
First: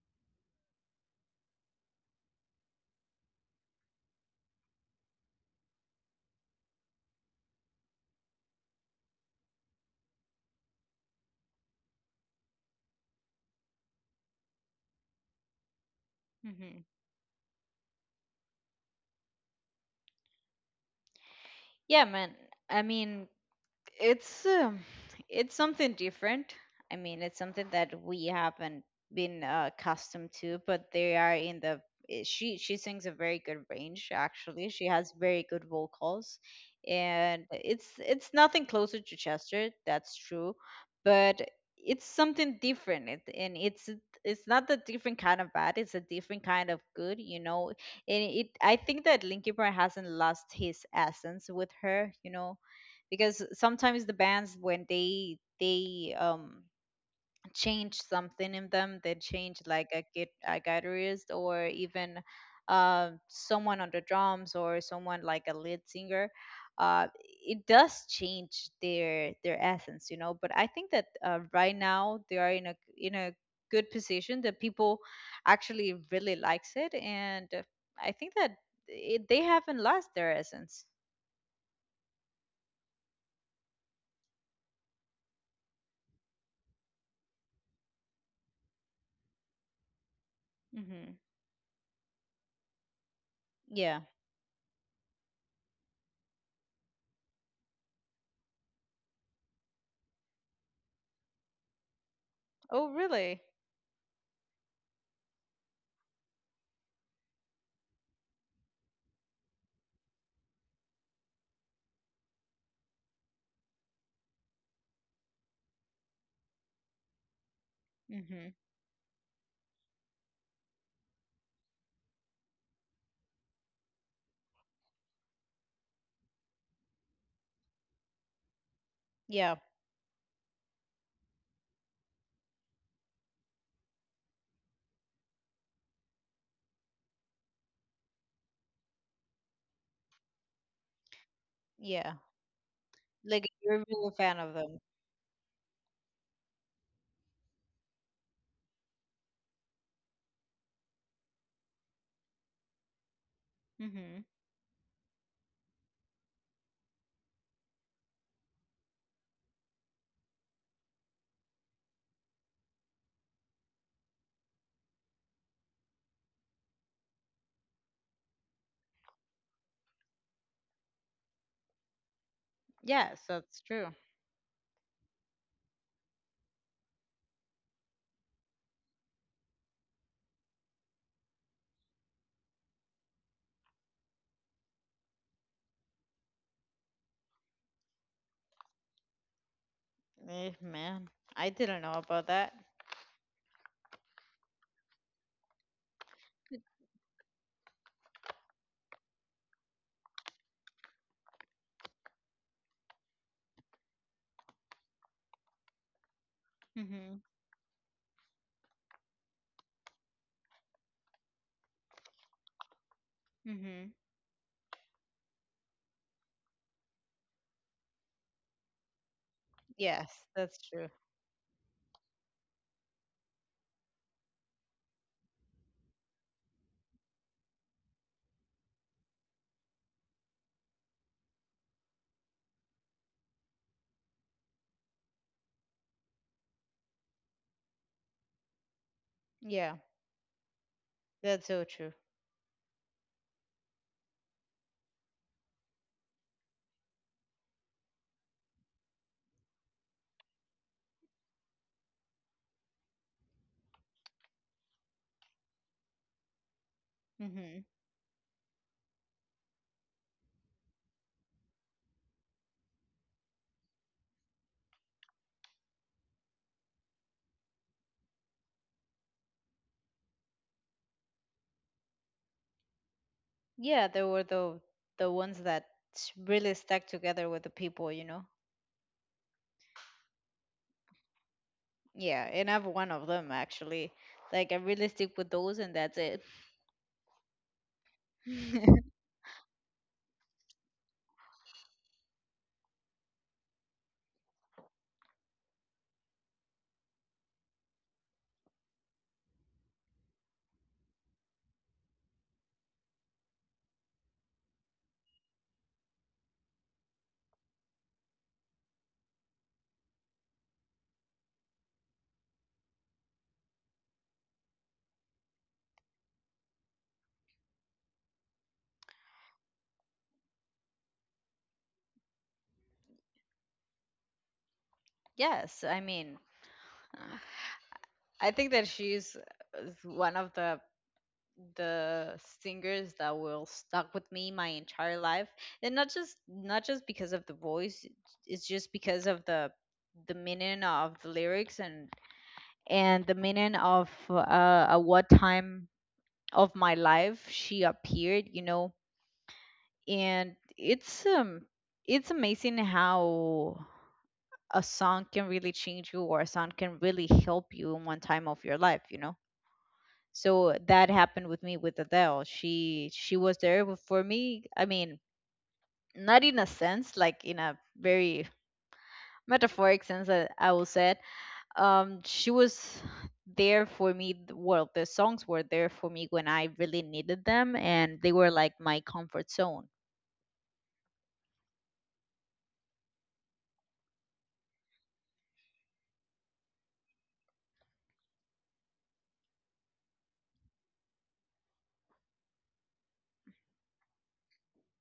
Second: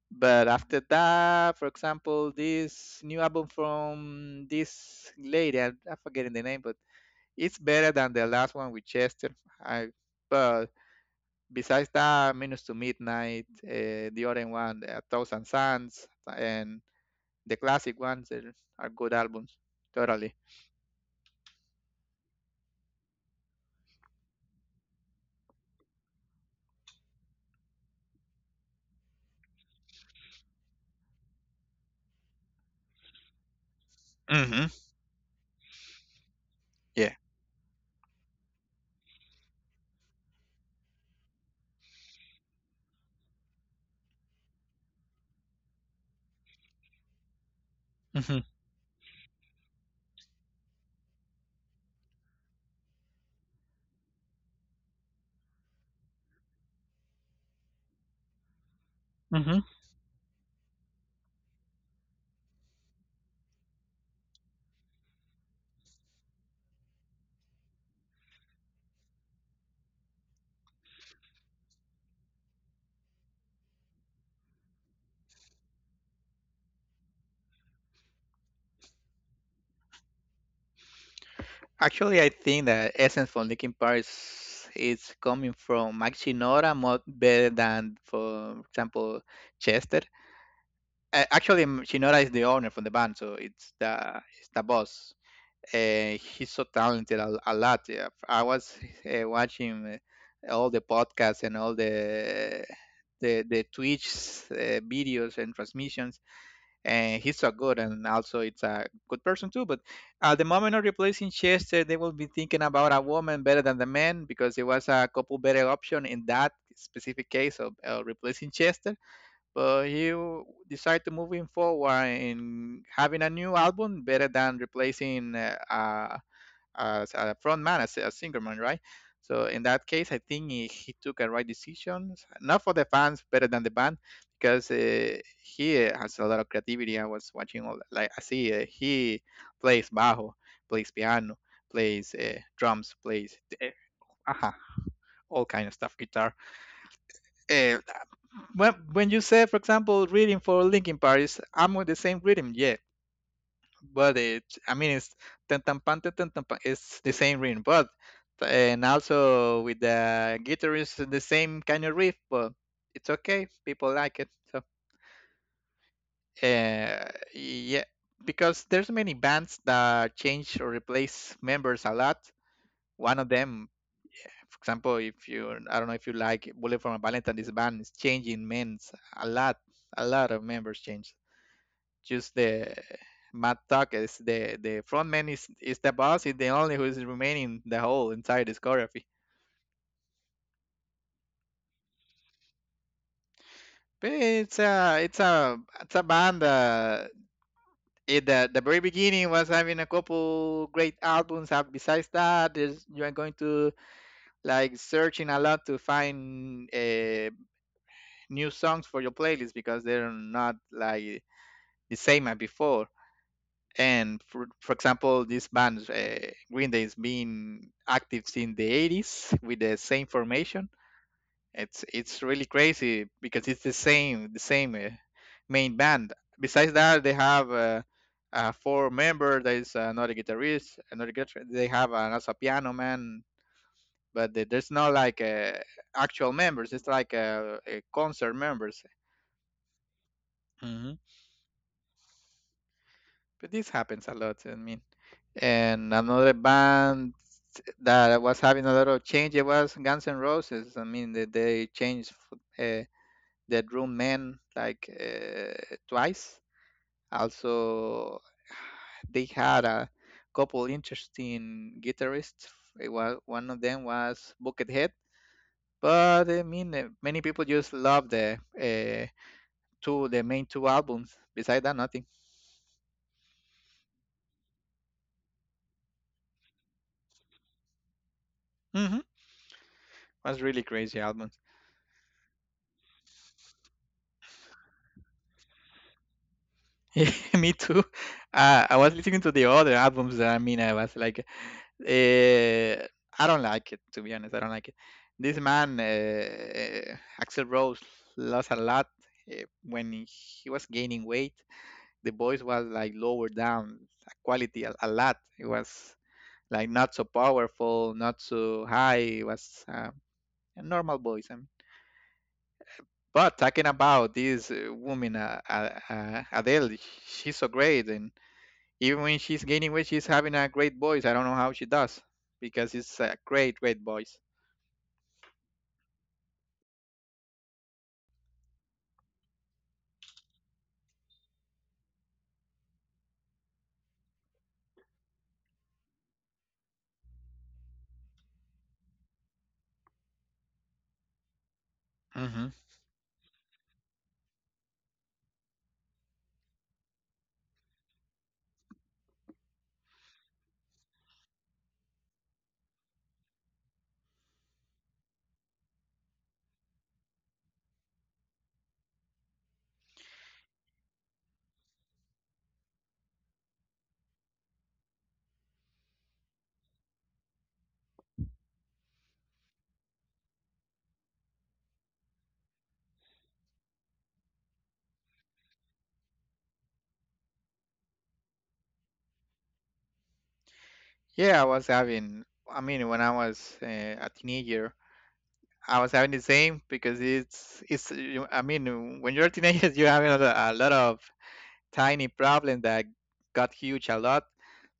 But after that, for example, this new album from this lady, I'm forgetting the name, but it's better than the last one with Chester. I, but besides that, Minutes to Midnight, the other one, A Thousand Suns, and
Hmm.
the classic ones are good albums. Totally.
Yeah, man, I mean, it's it's something different. I mean, it's something that we haven't been accustomed to, but they are in the, she sings a very good range,
hmm
actually. She has very good vocals,
Yeah.
and it's nothing closer to Chester, that's true, but it's something different, and it's not a different kind of bad, it's a different kind of good, you know. And
hmm
it I think that Linkin Park hasn't lost his essence with her, you know, because sometimes the bands, when they change something in them, they
hmm
change like a guitarist or even someone on the drums or someone like a lead singer. uh, it does change their essence, you know. But I think that right now they are in a good position that people actually really likes it. And I think that they haven't lost their essence.
Actually, I think the essence from Linkin Park is coming from Mike Shinoda more better than, for example, Chester.
Hmm.
Actually, Shinoda is the owner from the band, so it's
Yeah.
the it's the boss. He's so talented a lot. Yeah. I was watching all the podcasts and all the
Oh really?
the the Twitch videos and transmissions, and he's so good. And also, it's a good person too. But at the moment of replacing Chester, they will be thinking about a woman better than the man because it was a couple better option in that specific case of replacing
Mm-hmm.
Chester. But he decided to moving forward in having a new album better than replacing a as a front man, as a singer man, right? So
Yeah,
in that case, I think he took a right decision, not for the fans, better than the band, because he has a lot of creativity. I was watching, all, like I see, he plays bajo, plays piano, plays
yeah.
drums, plays
Like you're really a fan
aha,
of them.
all kind of stuff, guitar. Uh, when you say, for example, reading for Linkin Park, is I'm with the same rhythm. Yes, but
Mm-hmm.
it I mean it's tan tan pan, tan tan tan pan, it's the same ring, but and also with the guitar is the same kind of riff, but it's okay, people like it so yeah, because there's many bands that change or replace members a lot.
Yes,
One of
that's
them,
true.
for example, if you, I don't know if you like Bullet for a Valentine, this band is changing men's a lot. A lot of members change. Just the Matt Tuck is the front man, is the boss. He's the only who is remaining the whole entire discography.
Eh, man, I didn't know about that.
But it's a band. At the very beginning was having a couple great albums. And besides that, there's, you are going to like searching a lot to find
Mm-hmm.
new songs for your playlist because they're not like the same as before.
Mm-hmm.
And for example, this band, Green Day, has been active since the 80s with the same
Yes, that's
formation.
true.
It's really crazy because it's the same main band. Besides that, they have four member. There is another guitarist, another guitar. They have an, also a piano man, but there's no like actual members. It's like concert members.
Yeah,
Mhm.
that's so true.
But this happens a lot. I mean, and another band that was having a lot of change. It was Guns N' Roses. I mean, they changed f- uh, the drum man like twice.
Mm-hmm.
Also, they had a couple interesting guitarists. It was one of them was Buckethead. But I mean, many people just love the two, the main two albums. Besides that, nothing.
Yeah, they were the ones that really stuck together with the people, you know.
Hmm. Was really crazy albums.
Yeah, and I'm one of them actually. Like I really stick with those, and that's it.
Yeah, me too. I was listening to the other albums. I mean, I was like, eh, I don't like it, to be honest. I don't like it. This man, Axel Rose, lost a lot when he was gaining weight. The voice was like lower down quality a lot. It was like not so powerful, not so high. It was a normal voice, I mean. But talking about this woman, Adele, she's so great. And even when she's gaining weight, she's having a great voice. I don't know how she does because it's a great, great voice.
Yes, I mean, uh, I think that she's one of the singers that will stuck with me my entire life. And not just, not just because of the voice, it's just because of the meaning of the lyrics,
Hmm.
and the meaning of at what time of my life she appeared, you know. And it's amazing how a song can really change you, or a song can really help you in one time of your life, you know. So that happened with me with Adele. She was there for me. I mean, not in a sense like in a very metaphoric sense that I will say it. She was there for me, well, the songs were there for me when I really needed them, and they were like my comfort zone.
Yeah, I was having. I mean, when I was a teenager, I was having the same because it's. I mean, when you're a teenager, you're having a lot of tiny problems that got huge a lot.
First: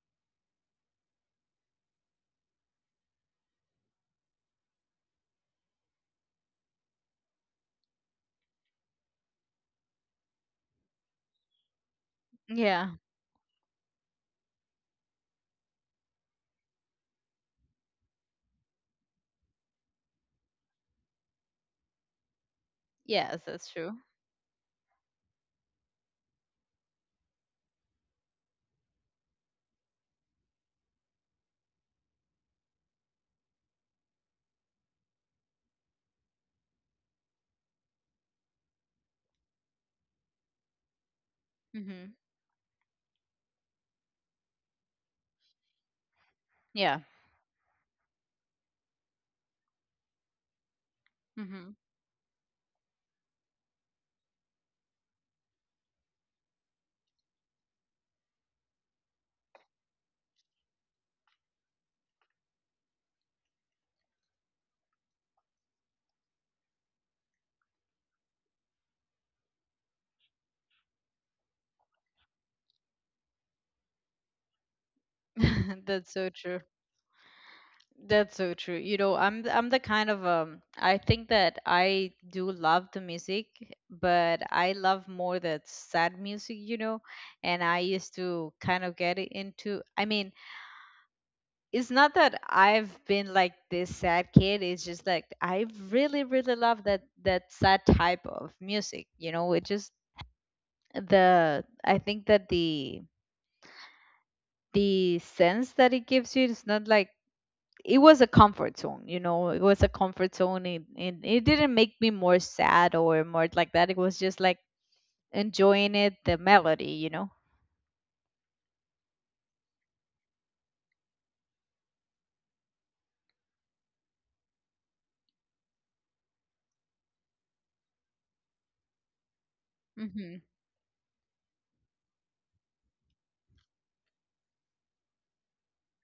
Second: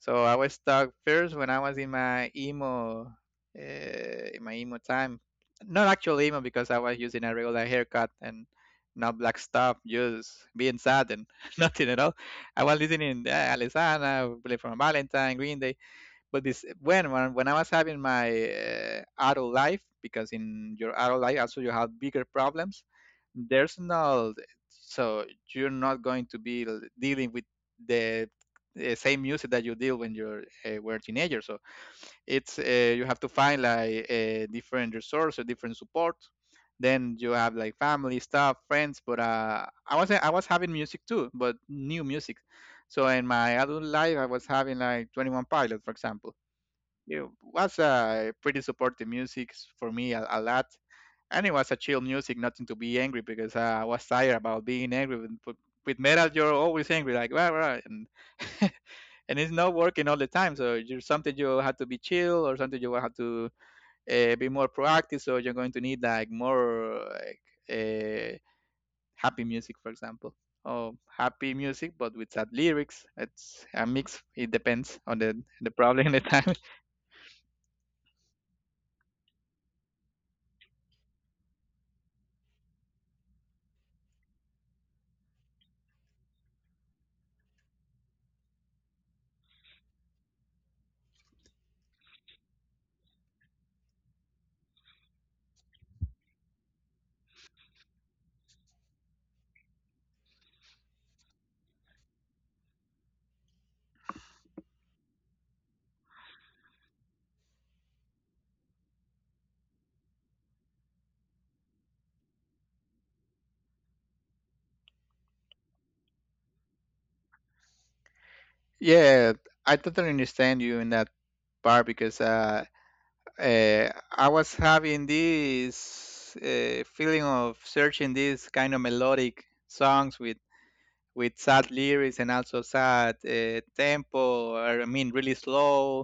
So I was stuck first when I was uh, in my emo time. Not actually emo because I was using a regular haircut and not black stuff, just being sad and nothing at all. I was
Yeah.
listening Alessandra, Bullet from Valentine, Green Day. But this when I was having my adult life, because in your adult life also you have bigger problems.
Yes, that's
There's
true.
no, so you're not going to be dealing with the same music that you deal when you're were a teenager. So it's, you have to find like different resources, different support. Then you have like family stuff, friends. But I was having music too, but new
Mhm.
music. So in my adult life, I was having like 21 Pilot, for example.
Yeah.
It was pretty supportive music for me a lot. And it
Mhm.
was a chill music, nothing to be angry because I was tired about being angry. With metal, you're always angry, like, rah, rah, and and it's not working all the time. So you something you have to be chill, or something you have to be more proactive. So you're going to need like more like uh, happy music, for example, or happy music but with sad lyrics. It's a mix. It depends on the problem
That's
and the
so
time.
true. That's so true. You know, I'm the kind of I think that I do love the music, but I love more that sad music, you know. And I used to kind of get into, I mean, it's not that I've been like this sad kid. It's just like I really, really love that sad type of music. You know, it just, the, I think that the sense that it gives you is not like, it was a comfort zone. You know, it was a comfort zone, and it didn't make me more sad or more like that. It was just like enjoying it, the melody, you know.
Yeah, I totally understand you in that part because I was having this feeling of searching these kind of melodic songs
Hmm.
with sad lyrics and also sad tempo. Or, I mean, really slow,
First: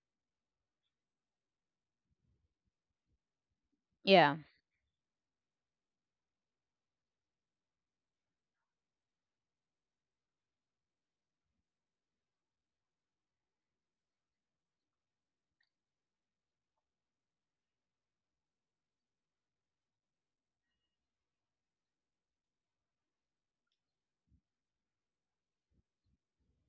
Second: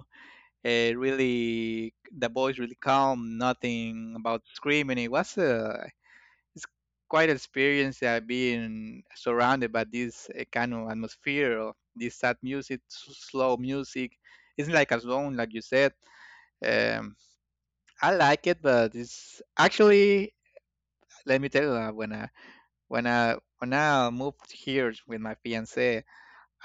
really the voice really calm, nothing
Yeah.
about screaming. It was, it's quite an experience being surrounded by this kind of atmosphere of this sad music slow music. It's like a zone like you said. Um, I like it, but it's actually, let me tell you, when I moved here with my fiance,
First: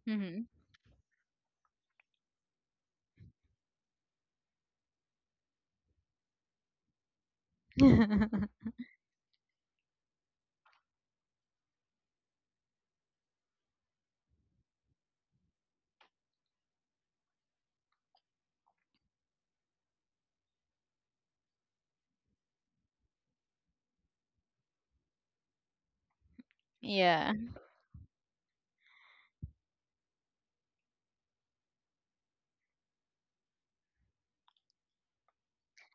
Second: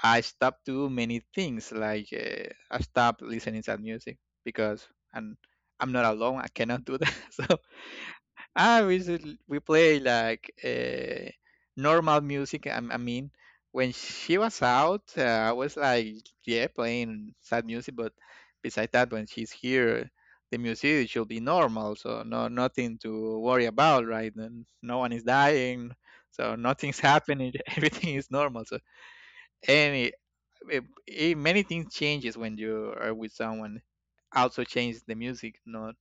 I
Hmm.
stopped doing many things, like I stopped listening to music because and I'm not alone, I cannot do that. Ah, we play like normal music. I mean, when she was out, I was like, yeah, playing sad music. But besides that, when she's here, the music should be normal, so no nothing to worry about, right? And no one is dying, so nothing's
Yeah.
happening. Everything is normal. So any many things changes when you are with someone. Also changes the music. No,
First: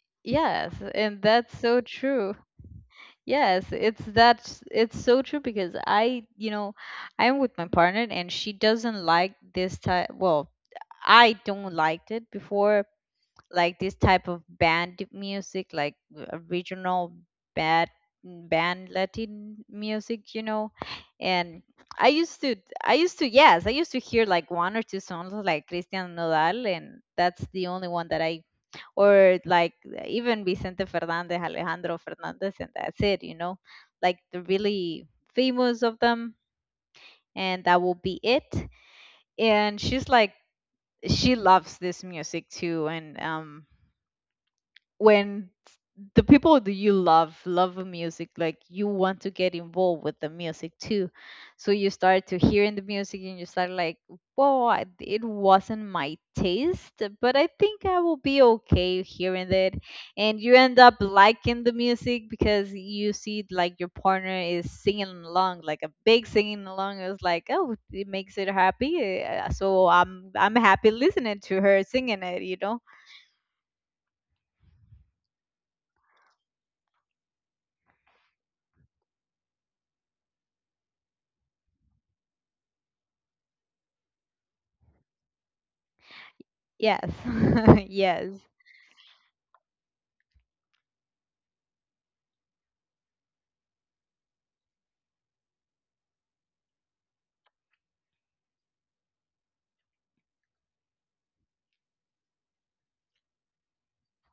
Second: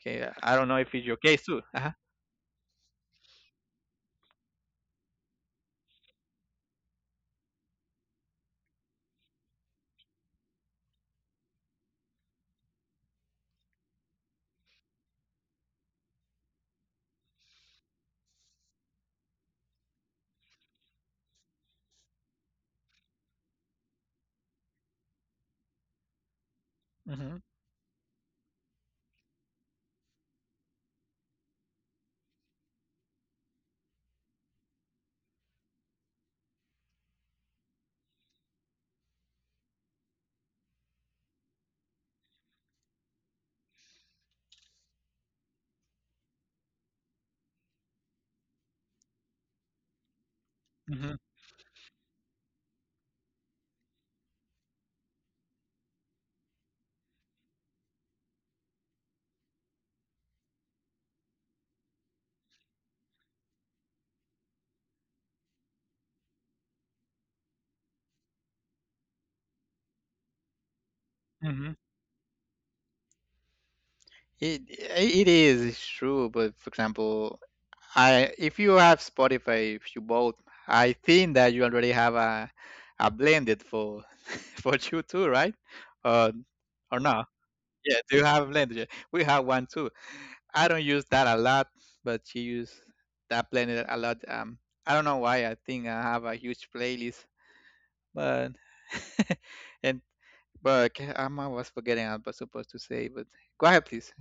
okay. I don't
Yes,
know if it's your
and
case
that's
too.
so
Uh-huh.
true. Yes, it's that's, it's so true because I, you know, I'm with my partner and she doesn't like this type. Well, I don't liked it before, like this type of band music, like regional band band Latin music, you know. And I used to, I used to, yes, I used to hear like one or two songs like Christian Nodal, and that's the only one that or like even Vicente Fernandez, Alejandro Fernandez, and that's it, you know, like the really famous of them, and that will be it. And she's like, she loves this music too, and when the people that you love love a music, like, you want to get involved with the music too.
Hmm.
So you start to hearing the music, and you start like, whoa, it wasn't my taste, but I think I will be okay hearing it. And you end up liking the music because you see like your partner is singing along, like a big singing along. It's like, oh, it makes it happy. So I'm happy listening to
Mhm.
her singing it, you know.
It it is, it's true, but for example, I if you have Spotify, if you both, I think that you already have a blended for for you too, right? Uh,
Yes.
or no? Yeah, do
Yes.
you have blended? Yeah, we have one too. I don't use that a lot, but she use that blended a lot. I don't know why. I think I have a huge playlist, but. And but ca I was forgetting I was supposed to say, but go ahead, please.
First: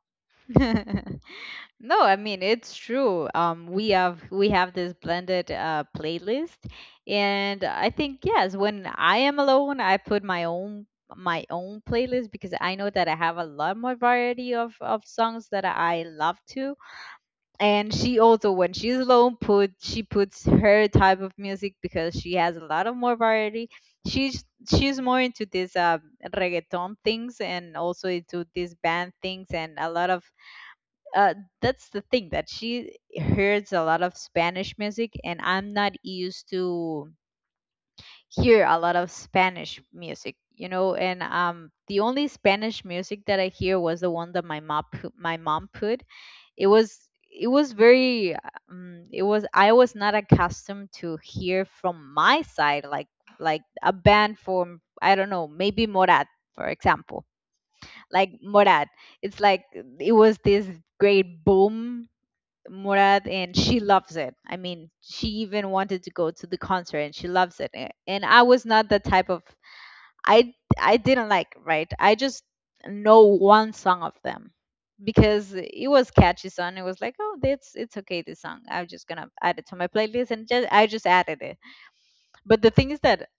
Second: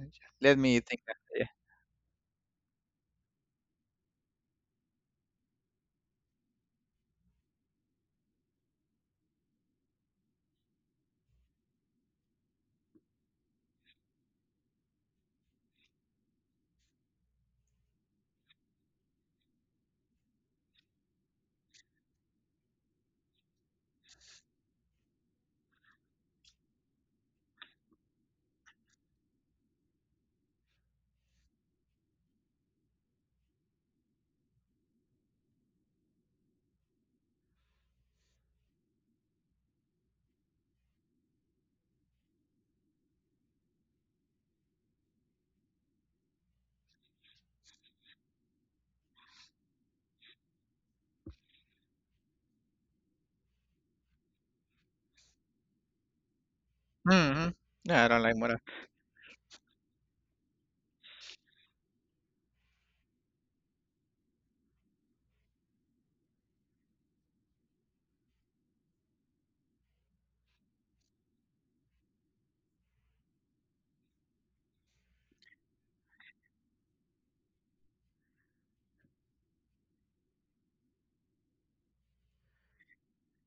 Let me think. Yeah.
No, I mean it's true. We have this blended playlist, and I think, yes, when I am alone, I put my own, my own playlist, because I know that I have a lot more variety of songs that I love to. And she also, when she's alone, put she puts her type of music because she has a lot of more variety. She's she's more into this reggaeton things and also into these band things and a lot of uh, that's the thing that she hears a lot of Spanish music, and I'm not used to hear a lot of Spanish music, you know. And the only Spanish music that I hear was the one that my mom put, my mom put. It was, it was very, it was, I was not accustomed to hear from my side like a band from I don't know, maybe Morat, for example,
Mhm. No, I don't like
like
Mora.
Morat, it's like, it was this great boom, Murad, and she loves it. I mean, she even wanted to go to the concert and she loves it. And I was not the type of, I didn't like, right? I just know one song of them because it was catchy song. It was like, oh, it's okay this song. I'm just gonna add it to my playlist, and just I just added it. But the thing is that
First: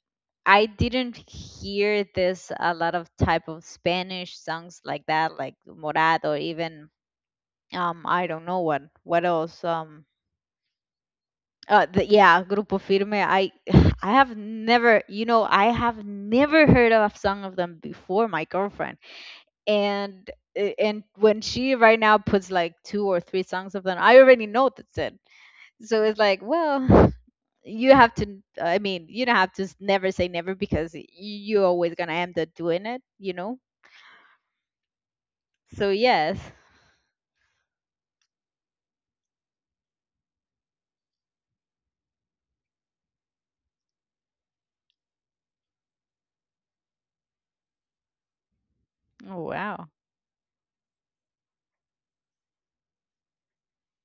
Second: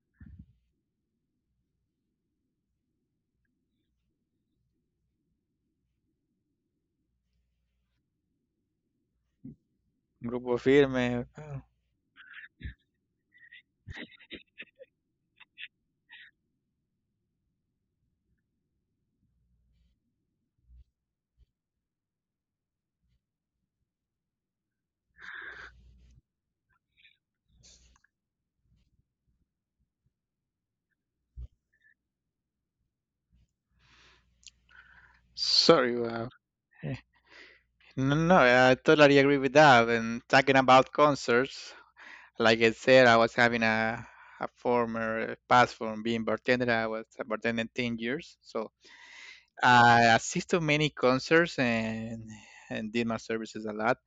I didn't hear this a lot of type of Spanish songs like that, like Morad, or even I don't know what else.
Grupo Firme. Oh,
Yeah, Grupo Firme. I I have never, you know, I have never heard of a song of them before. My girlfriend, and and when she right now puts like two or three songs of them, I already know that's it. So it's like, well, you have to. I mean, you don't have to never say never, because you're always gonna end up doing it, you know. So
sorry. Wow.
yes.
Eh, no, no, I totally agree with that. And talking about concerts, like I said, I was having a former past from being bartender. I was a bartender 10 years. So
Oh wow.
I assisted many concerts and did my services a lot.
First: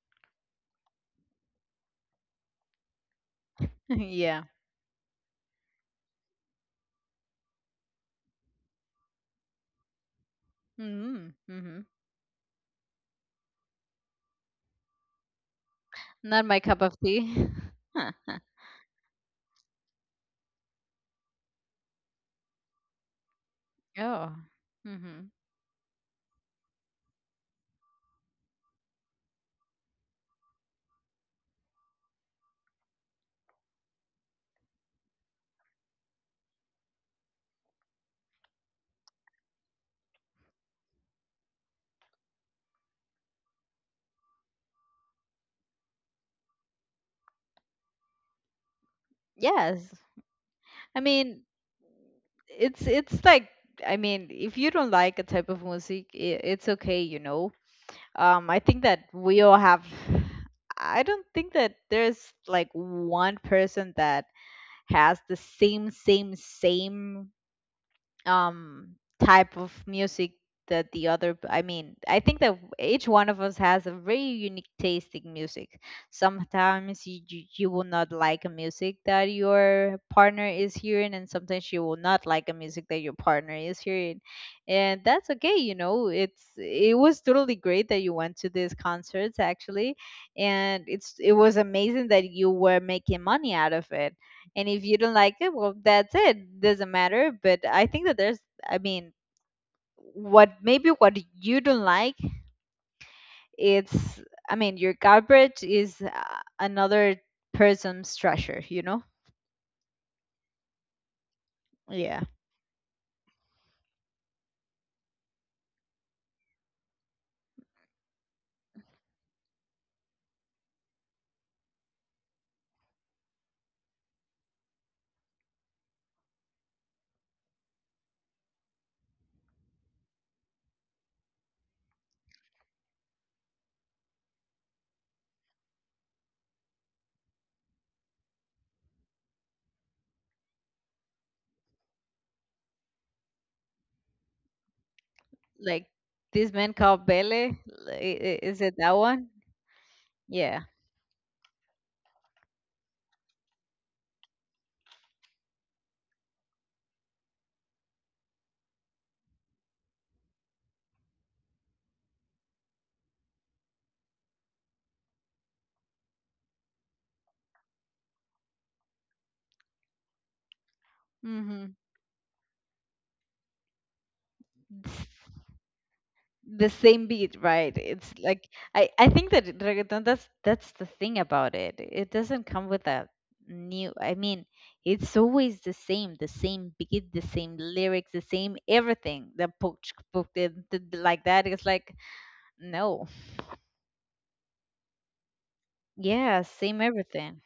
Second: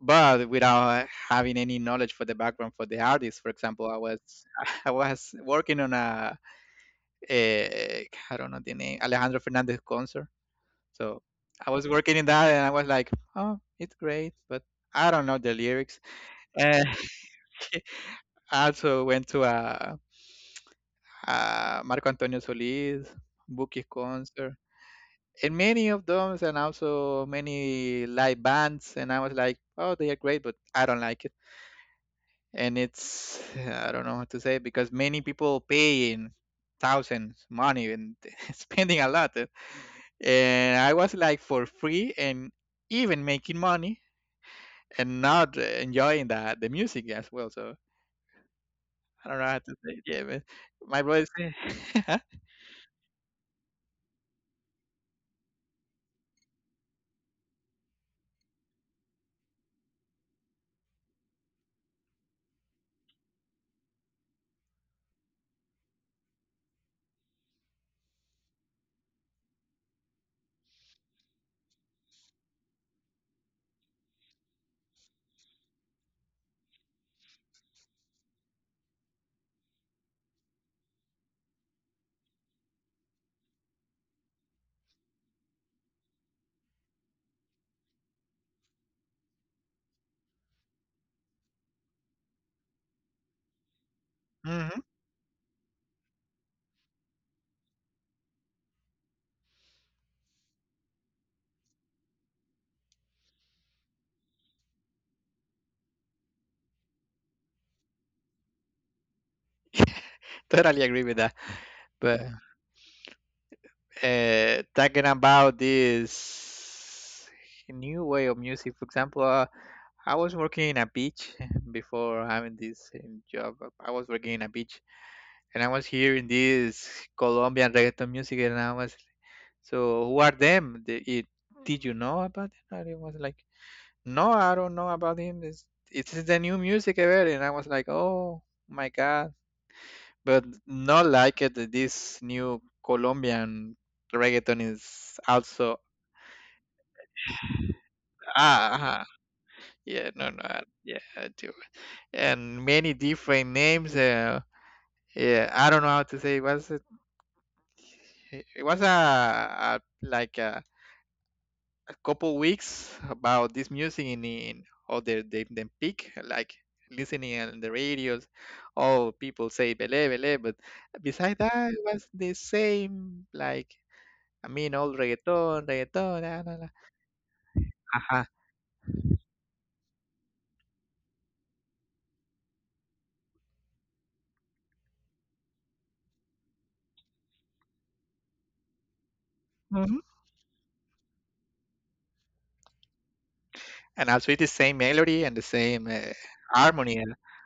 But without having any knowledge for the background for the artist, for example, I was
Yeah.
I was working on a, I don't know the name, Alejandro Fernandez concert. So
Mm-hmm.
I
Mm-hmm.
was working in that and I was like, oh, it's great, but I don't know the lyrics.
Not my cup
And
of tea. Oh.
I also went to a Marco Antonio Solis, Buki's concert,
Mm-hmm.
and many of those and also many live bands, and I was like, oh, they are great but I don't like it. And it's I don't know what to say because many people pay in thousands money and spending a lot, and I was like for free and even making money and not enjoying the music as well. So I don't know how to say
Yes.
it. Yeah, but my
I
brother.
mean, it's like, I mean, if you don't like a type of music, I it's okay, you know. I think that we all have. I don't think that there's like one person that has the same um type of music that the other. I think that each one of us has a very unique taste in music. Sometimes you will not like a music that your partner is hearing, and sometimes you will not like a music that your partner is hearing. And that's okay, you know. It was totally great that you went to these concerts, actually, and it was amazing that you were making money out of it. And
Hmm.
if you don't like it, well, that's it doesn't matter. But I think that there's, I mean, what, maybe what you don't like it's I mean your garbage is another person's treasure, you know.
Totally agree with that, but.
Yeah,
Talking about this new way of music. For example, I was working in a beach before having this job. I was working in a beach and I was hearing this Colombian reggaeton music, and I was so who are them? The, it, did you know about them? And it was like, no, I don't know about him. It's the new music ever. And I was like, oh my God, but not like it that this new Colombian reggaeton is also
like this man called Bele, is
ah
it that
uh-huh.
one?
Yeah, no, no,
Yeah.
yeah I do. And many different names. Uh, yeah, I don't know how to say, was it, it was a like a couple weeks about this music in all the the peak, like listening on the radios, all people say bele bele, but beside
Mm-hmm.
that it was the same like mean old reggaeton, reggaeton, ah, la, la.
The same beat, right? It's
Uh,
like, I think that reggaeton, that's the thing about it. It doesn't come with a new. I mean, it's always the same beat, the same lyrics, the same everything. The poach
mhm.
poach, the like that. It's like no,
And also it's the same melody and the same
yeah, same
harmony.
everything.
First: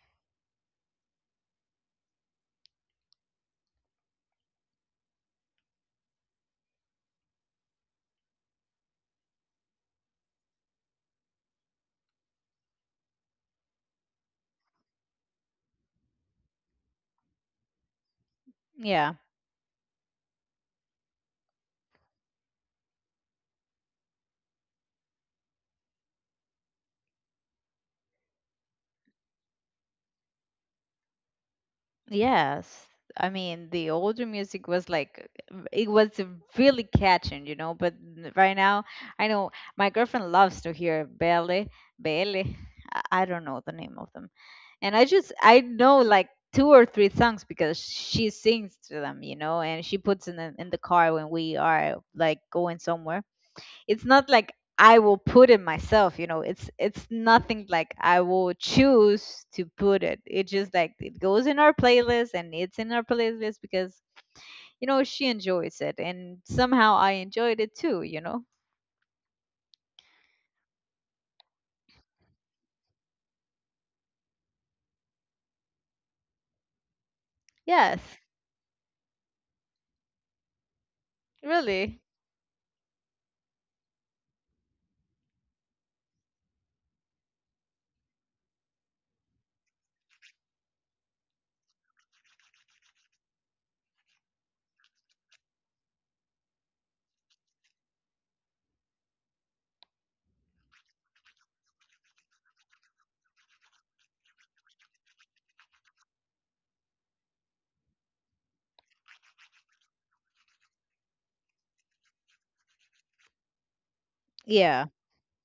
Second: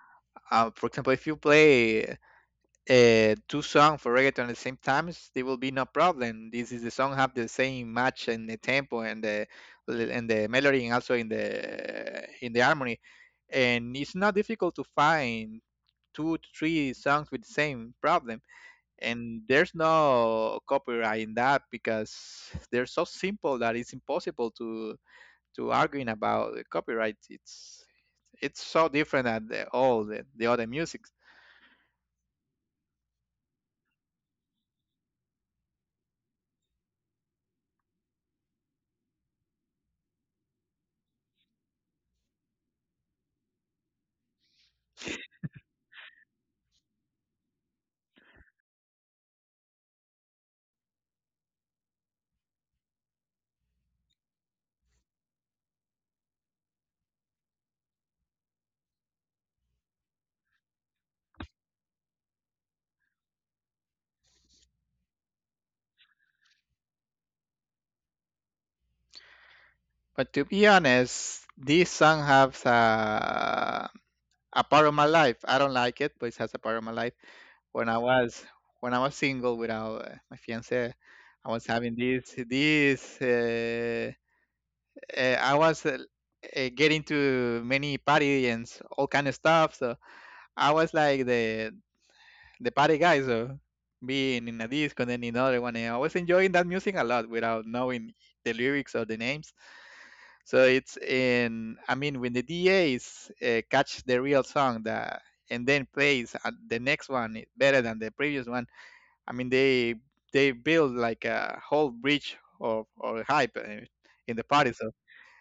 For example, if you play two songs for reggaeton at the same time, there will be no problem. This is the song have the same match and the tempo and the melody and also in the harmony. And it's not difficult to find two to three songs with the same problem.
Yeah.
And there's no copyright in that because they're so simple that it's impossible to arguing about the copyright. It's so different than the, all the other music.
Yes. I mean, the older music was like, it was really catching, you know. But right now, I know my girlfriend loves to hear Belle, Belle. I don't know the name of them. And I just, I know like two or three songs because she sings to them, you know, and she puts in the car when we are like going somewhere. It's not like I will put it myself, you know. It's nothing like I will choose to put it. It just like it goes in our playlist, and it's in our playlist because you know she enjoys it, and somehow I enjoyed it too, you know.
But to be honest, this song has a part of my life. I don't like it, but it has a part of my life. When
Yes,
I was when I was single without my fiance, I was
really.
having this I was getting to many party and all kind of stuff. So I was like the party guy. So being in a disco and then in another one, and I was enjoying that music a lot without knowing the lyrics or the names. So it's in. I mean, when the DAs catch the real song that and then plays the next one, eh, better than the previous one. I mean, they build like a whole bridge of or hype in the party.
Yeah.
So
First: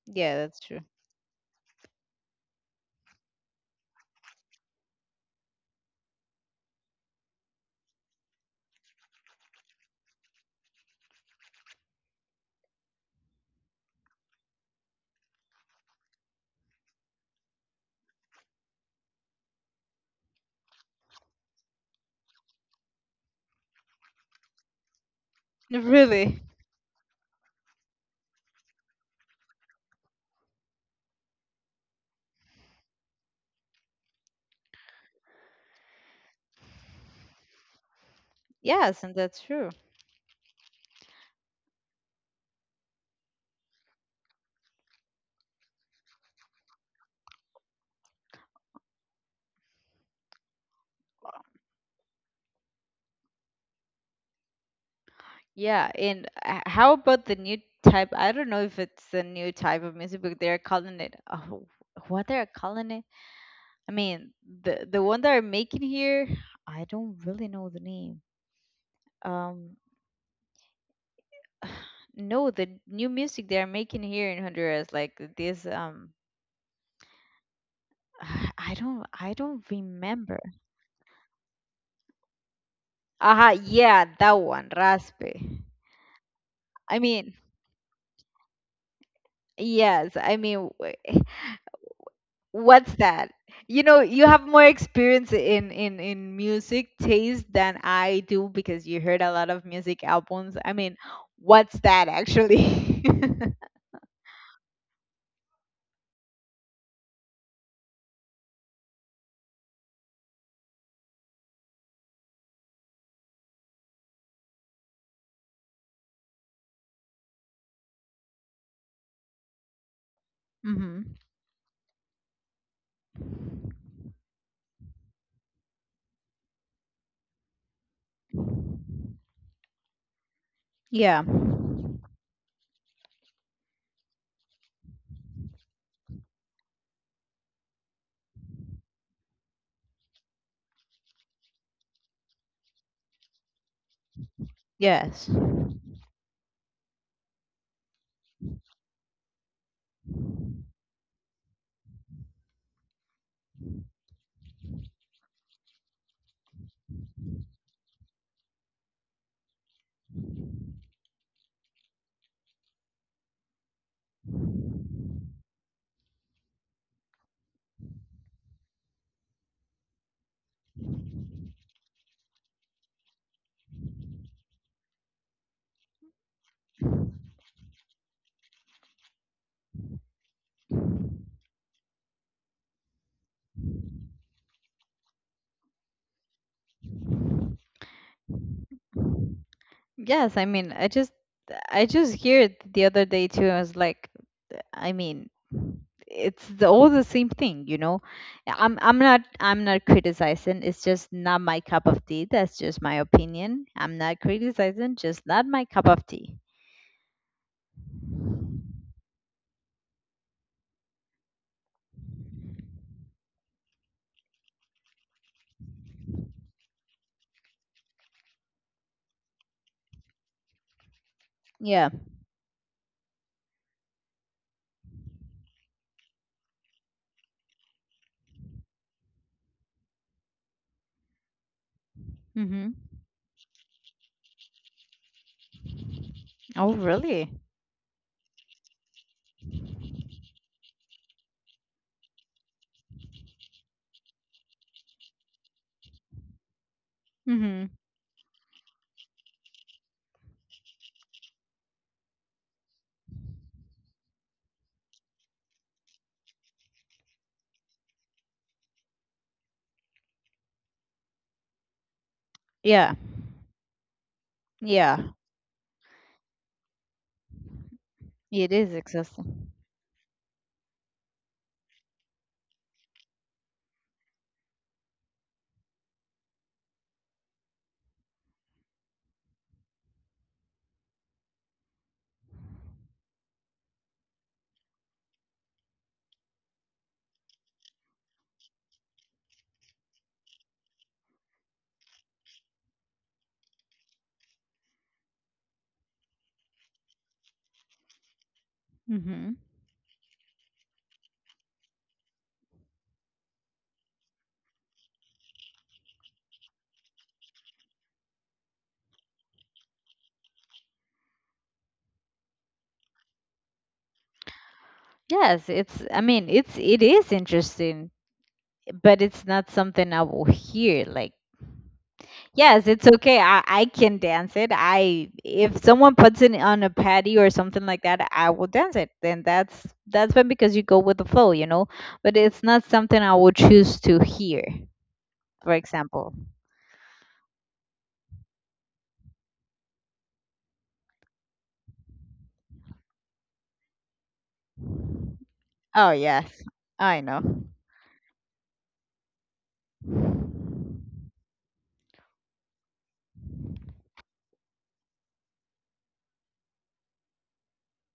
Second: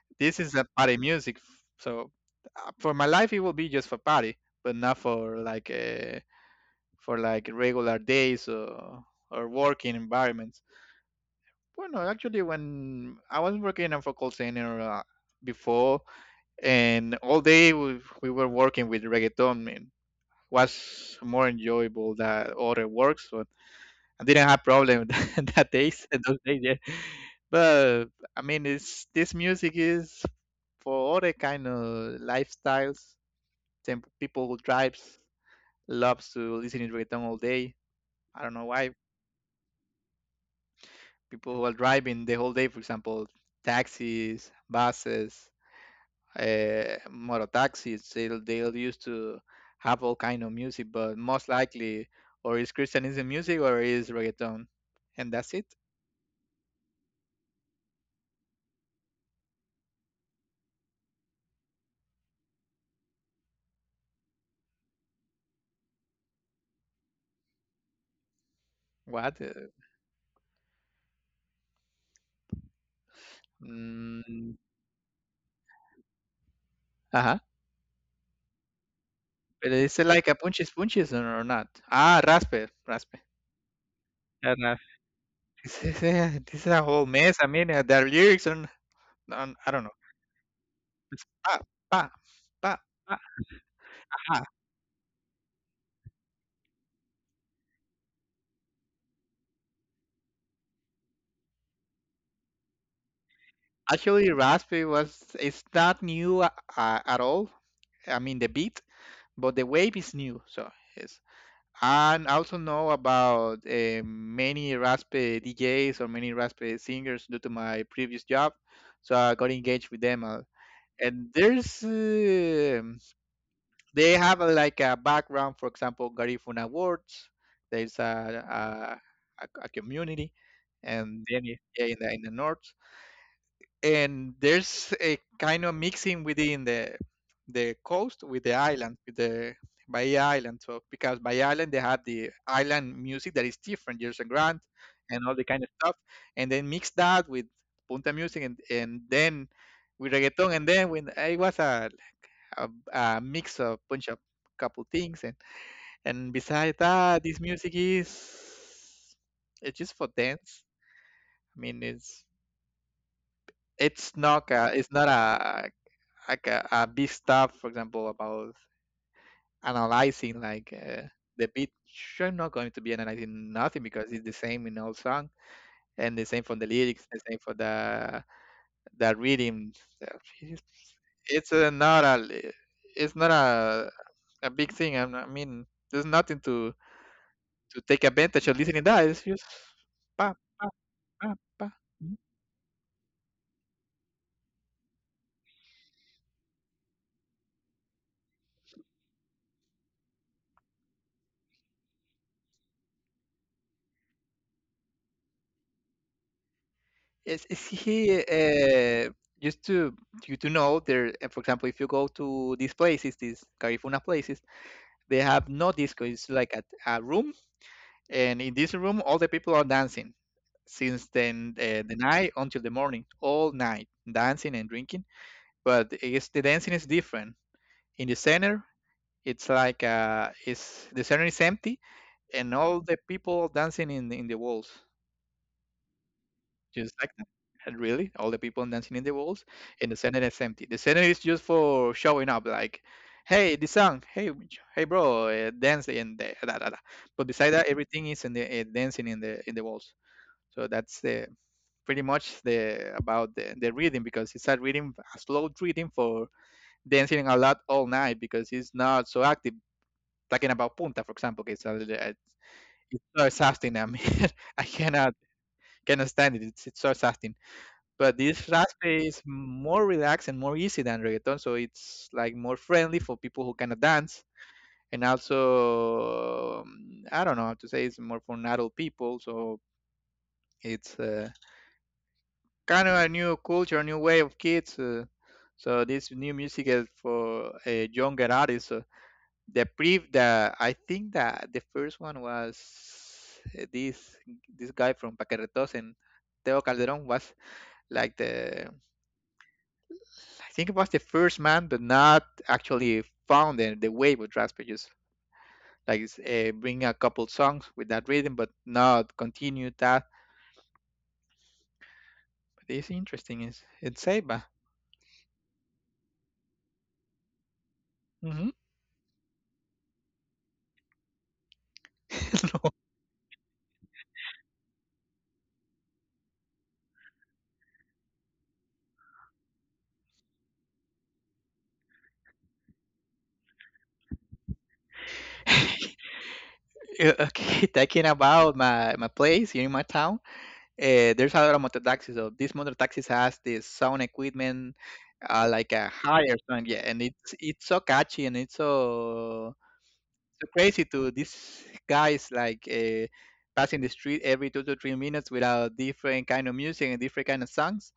Yeah,
this is
that's
a
true.
party music, so for my life it will be just for party, but not for like for like regular days or working environments. Well, no, actually, when I was working in for call center before, and all day we were working with reggaeton, and was more enjoyable than other works. So I didn't have problem that that days those
Really.
days, yeah. But I mean, it's this music is for other kind of lifestyles. Then people who drives loves to listen to reggaeton all day. I don't know why
Yes, and that's true.
people who are driving the whole day, for example, taxis, buses, motor taxis, they'll used to have all kind of music. But most likely, or is Christianism music or is reggaeton, and that's it.
Yeah, and how about the new type? I don't know if it's a new type of music, but they're calling it, oh, what they're calling it. I mean, the one that I'm making here, I don't really know the name.
What?
Um, no, the new music they are making here in
Mm,
Honduras, like this.
Ajá.
I don't
Pero dice like
remember.
a punches punches or not. Ah, raspe, raspe.
Aha, yeah, that
Fair
one,
enough.
Raspe.
This is a
I
whole
mean,
mess. I mean, their lyrics on I don't know.
yes, I mean,
Pa, pa, pa,
what's
pa,
that? You know, you
ah.
have more experience in in music taste than I do because you heard a lot of music albums. I mean, what's that actually?
Actually, Raspberry was it's not new at all. I mean, the beat, but the wave is new. So yes, and I also know about many Raspberry DJs or many Raspberry singers due to my previous job. So I got engaged with them,
Mm-hmm.
and there's. They have a, like a background for example garifuna awards there's a, a, community and
Yeah.
then yeah, in the north and there's a kind of mixing within the coast with the island with the bahia island so because bahia island they have the island music that is different Jerson grant and
Yes.
all the kind of stuff and then mix that with punta music and then with reggaeton and then when it was a mix of bunch of couple things and besides that this music is it's just for dance. I mean it's it's not a a big stuff for example about analyzing like the beat sure I'm not going to be analyzing nothing because it's the same in all song and the same for the lyrics the same for the that reading that is- it's a, not a it's not a a big thing I mean there's nothing to to take advantage of listening that it's just pa,
Yes. I
pa,
mean,
pa, pa.
I
Mhm.
just hear it the other day too. I was like, I mean, it's the all the same thing, you know. I'm not criticizing. It's just not my cup of tea. That's just my opinion. I'm not criticizing. Just not my cup of tea.
Is he just to you to know there? For example, if you go to these places, these Carifuna places, they have no disco. It's like a room, and in this room, all the people are dancing since then
Yeah.
the night until the morning, all night, dancing and drinking. But it's the dancing is different. In the center, it's like it's the center is empty, and
Mhm.
all the people dancing in the walls,
Oh,
just like
really?
that. And really, all the people dancing in the walls, and the center is empty. The center is just for showing up, like, hey, this song, hey, hey, bro, dance in the da, da, da. But beside that,
Mhm.
everything is in the dancing in the walls. So that's the pretty much the about the reading because it's a reading, a slow reading for dancing a lot all night because he's not so active. Talking about Punta, for example, it's a uh,
Yeah.
it's so exhausting. I mean, I
Yeah.
cannot cannot stand it. It's so exhausting. But this
It is
raspe is
exhausting.
more relaxed and more easy than reggaeton, so it's like more friendly for people who cannot dance. And also, I don't know how to say it's more for adult people, so it's kind of a new culture, new way of kids. So this new music is for a younger artist. So the pre the I think that the first one was uh, this this guy from Paquerretos and Teo Calderon was like the
Mhm.
I think it was the first man, but not actually found the wave of tracks, but just like it's, bring a couple songs with that rhythm, but not continue that. But it's interesting. It's Seba.
Yes, it's, I mean, it's it is interesting,
Mm-hmm.
but it's not something I will hear like. Yes, it's okay. I can dance it. I if someone puts it on a patty or something like that, I will dance it. Then that's fine because you go with the flow, you know. But it's not something I would choose to hear, for example.
okay, talking about my place here in my town. There's a lot of motor taxis. So this motor taxis has this sound equipment, like a
Oh
higher
yes,
sound. Yeah, and
I
it's
know.
it's so catchy and it's so so crazy to these guys like passing the street every 2 to 3 minutes with a different kind of music and different kind of songs.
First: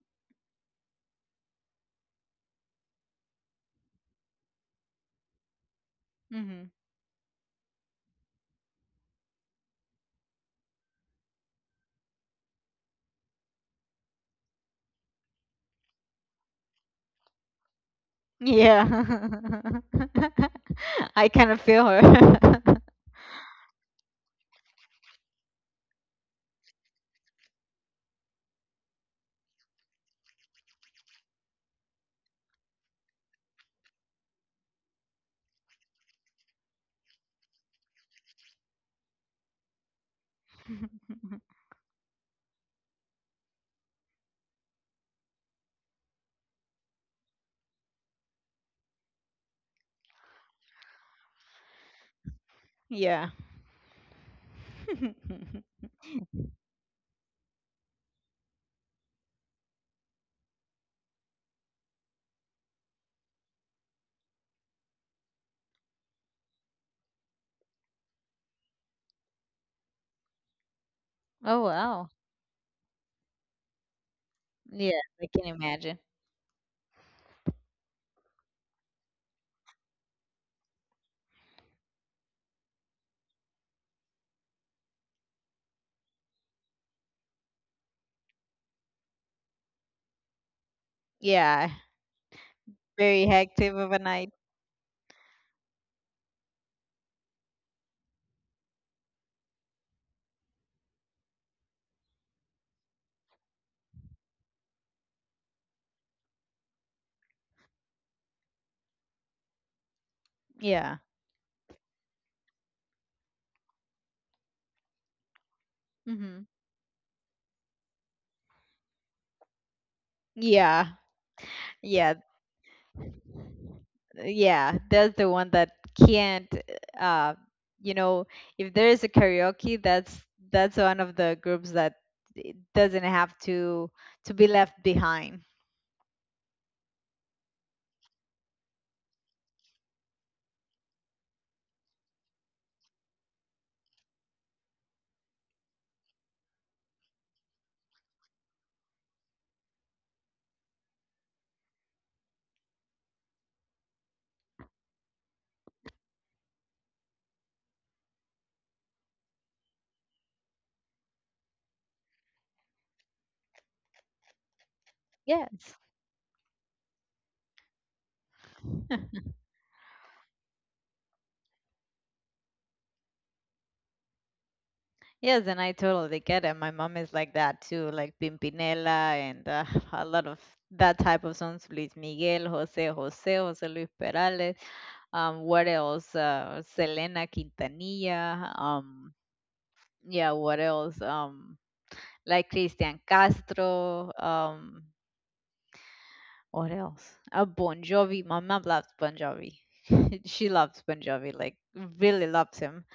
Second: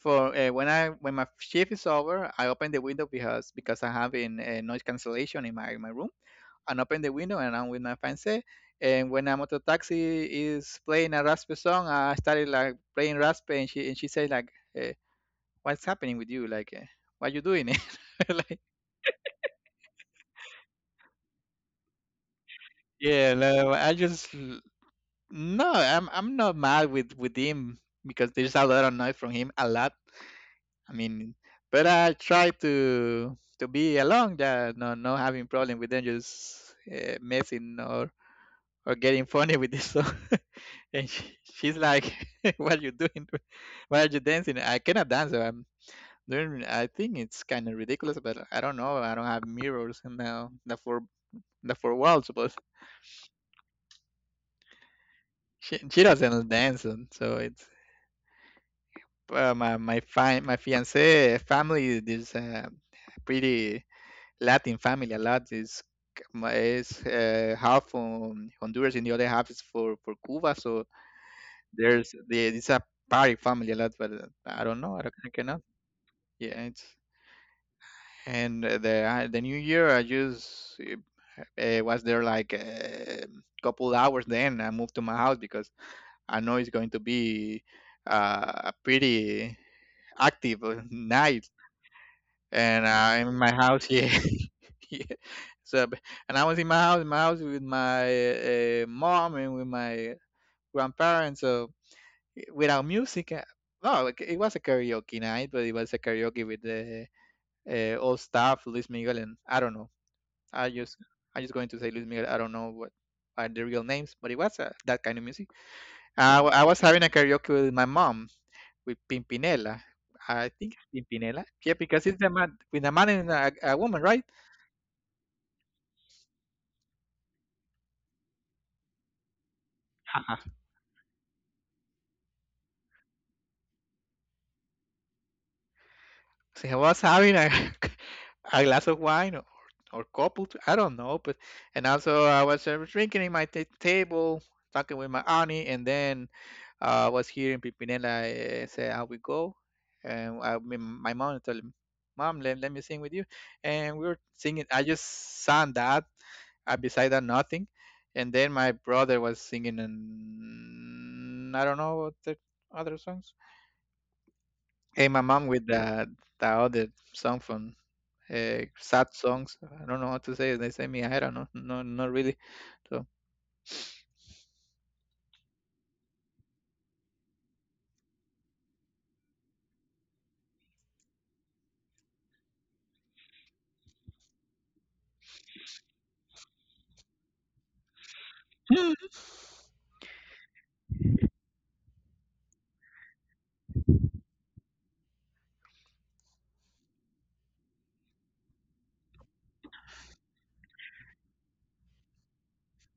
For when I when my shift is over, I open the window because I have in noise cancellation in my room
Hmm.
and open the window and I'm with my fiance. And when a motor taxi is playing a Raspe song, I started like playing Raspe, and she said like, eh, "What's happening with you? Like, eh, what you doing?" like,
Yeah, I kind of feel her.
yeah, no, I'm not mad with him because there's a lot of noise from him, a lot. I mean, but I try to be alone, yeah, no, no having problem with them, just messing or getting funny with this song. And she's like, "What are you doing? Why are you dancing?" I cannot dance. So I'm doing. I think it's kind of ridiculous, but I don't know. I don't have mirrors and now the four walls. But
yeah.
she doesn't dance, and so it's my fiance family is pretty Latin family. A lot is half from Honduras and the other half is for Cuba. So
oh wow.
there's the it's a party family a lot, but I don't know.
Yeah, I
I
can
cannot.
imagine.
Yeah, it's and the new year I just was there like a couple hours. Then I moved to my house because I know it's going to be a pretty active night.
Yeah,
And
very
I'm in my
active
house,
of a
yeah,
night.
yeah. So b- and I was in my house with my mom and with my grandparents. So without music. No, like, it was a karaoke night, but it was a karaoke with the old staff, Luis Miguel, and I don't know. I just
Yeah.
I just going to say Luis Miguel. I don't know what are the real names, but it was that kind of music.
Hmm.
I was having a karaoke with my mom with Pimpinela. I think it's
Yeah.
Pimpinela. Yeah, because
Yeah.
it's a man with a man and a woman, right?
uh, Yeah, that's the one that can't uh you know, if there is a karaoke, that's one of the groups that it doesn't have to be left behind.
So I was having a, a glass of wine or couple, I don't know, but and also I was drinking in table, talking with my auntie, and then I was here in Pipinela. Say how we go, and my mom told me, "Mom, let me sing with you," and we were singing. I just sang that. I beside that nothing, and then my brother was singing, and I don't know what the other songs. Hey, my mom with
Yes.
the other song from sad songs. Ah, I don't know how to say it. They say me, I don't know, no, not really. So
Yes, and I totally get it. My mom is like that too, like Pimpinela and a lot of that type of songs, Luis Miguel, Jose Jose, Jose Luis Perales, um, what else? Selena Quintanilla, um, yeah, what else? Like Cristian Castro. What else? Bon Jovi. My mom loves Bon Jovi. She loves Bon Jovi. Like really loves him.